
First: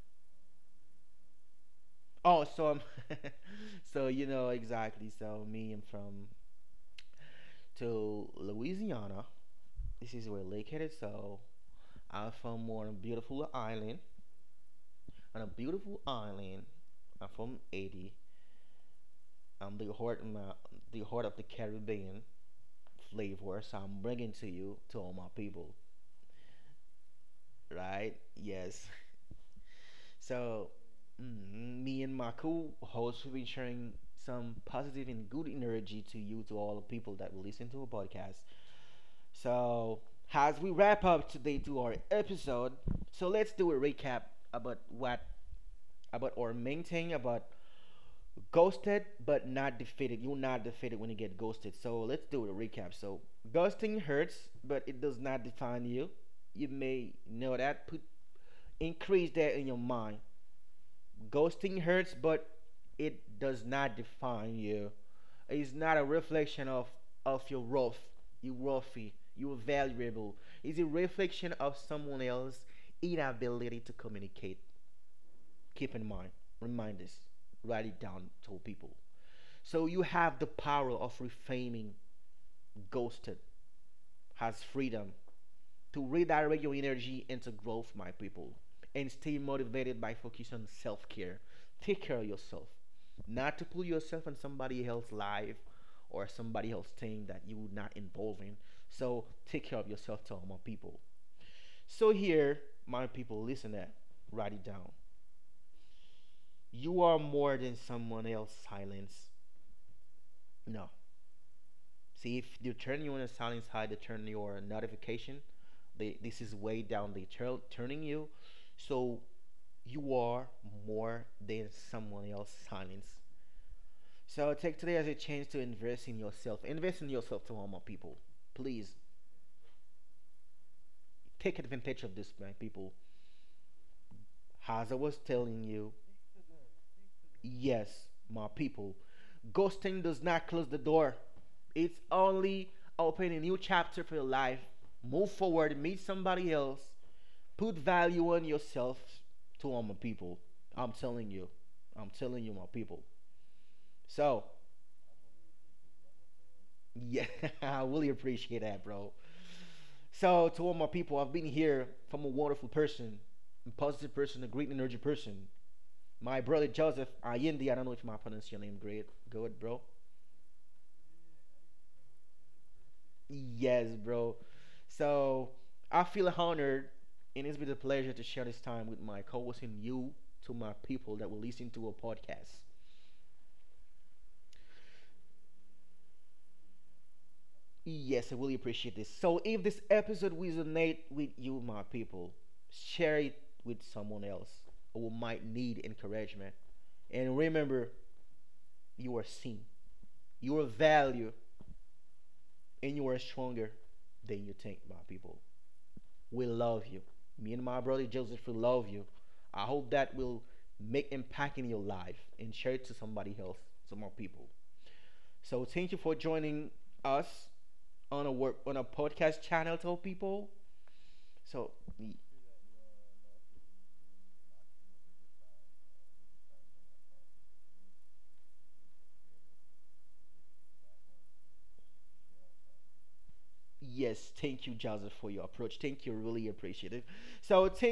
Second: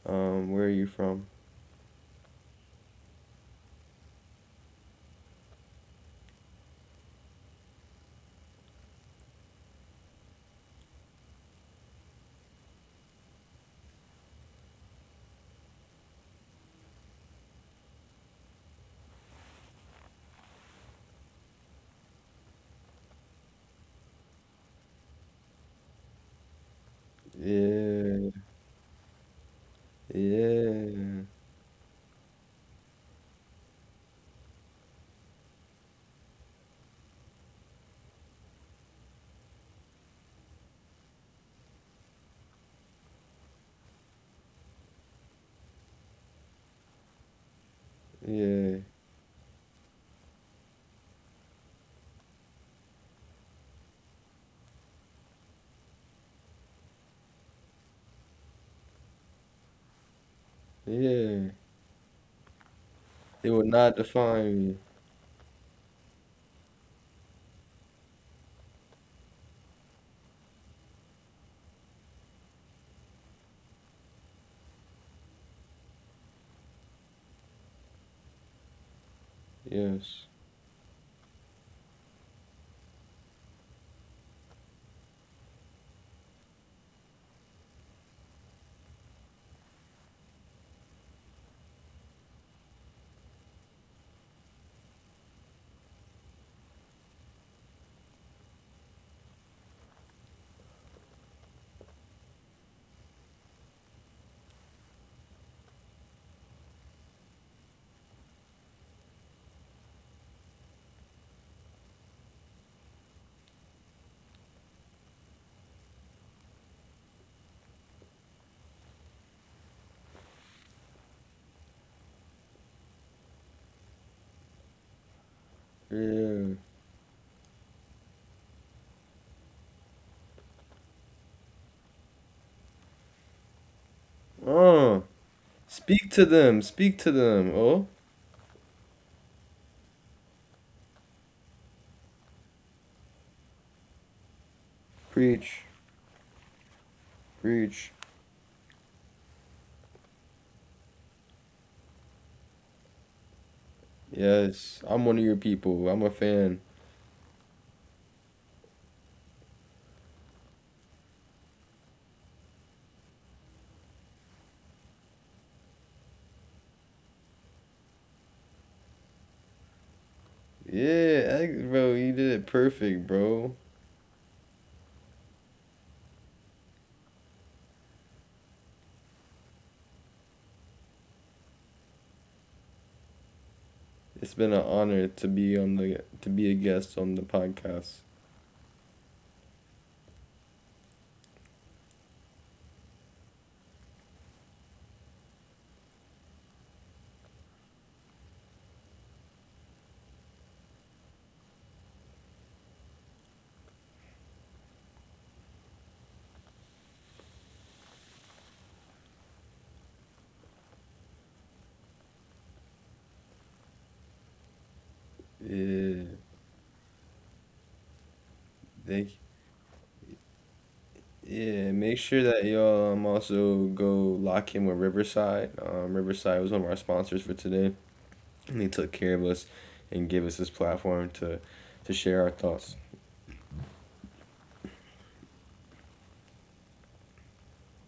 um, where are you from? Oh, so, I'm <laughs> so you know exactly. So, me, I'm from to Louisiana. This is where Lake headed. So, I'm from more on a beautiful island. On a beautiful island, I'm from Haiti. I'm the heart, of my, the heart of the Caribbean. Flavors I'm bringing to you, to all my people, right? Yeah. Yes. <laughs> So, Yeah. mm, me and my cool host will be sharing some positive and good energy to you, to all the people that will listen to our podcast. So, as we wrap up today to our episode, so let's do a recap about what about our main thing about Yeah. ghosted but not defeated. You're not defeated when you get ghosted. So let's do a recap. So ghosting hurts, but it does not define you. You may know that. Put increase that in your mind. Yeah. Ghosting hurts, but it It does would not not define define me. you. It's not a reflection of of your worth. You're worthy. You're valuable. It's a reflection of someone else's inability to communicate. Keep in mind. Remind us. Write it down. Tell people. So you Yes. have the power of reframing ghosted has freedom to redirect your energy into growth, my people, and stay motivated by focusing on self care. Take care of yourself, not to put yourself in somebody else's life or somebody else's thing that you're not involved in. So take care of yourself, to all my people. So here, my people, listen that. Write it down. You are more than someone else's silence. No, see if you turn you on a silent side to turn your notification. They, this is way down. They turn turning you, so you are more than someone else silence. So take today as a chance to invest in Yeah. yourself. Invest in yourself to all my people. Please take advantage of this, my people. As I Oh. was telling you, Speak to them. Speak to them. Oh, yes, my people, ghosting does not close the door. It's only open a new chapter for your life. Move preach, forward, meet somebody else. Put preach. value on yourself to all my people. I'm telling you. I'm telling you, my people. So, Yes. I'm one of your people. I'm a fan. yeah, <laughs> I really appreciate that, bro. So, to all my people, I've been here from a wonderful person, a positive person, a great energy person. My brother Joseph Allende, I don't know if I pronounce your name great. Good, bro. Yeah, I, bro, you did it perfect, bro. Yes, bro. So, I feel honored, and it's been a pleasure to share this time with my co host and you to my people that will listen to a podcast. It's been an honor to be on the to be a guest on the podcast. Yes, I really appreciate this. So, if this episode resonate with you, my people, share it with someone else who might need encouragement. And remember, you are seen, you are valued, and you are stronger than you think, my people. We love you. Me and my brother Joseph, we love you. I hope that will make impact in your life and share it to somebody else, to more people. So, thank you Yeah, for joining us on a work on a thank you. podcast channel, to people. So. Yeah, make sure that y'all, um, also go lock in with Riverside. Um, Riverside was one of our sponsors for today, and they took care of us and gave us this platform to to share our thoughts. Yes, thank you, Joseph, for your approach. Thank you, really appreciate it. So, thank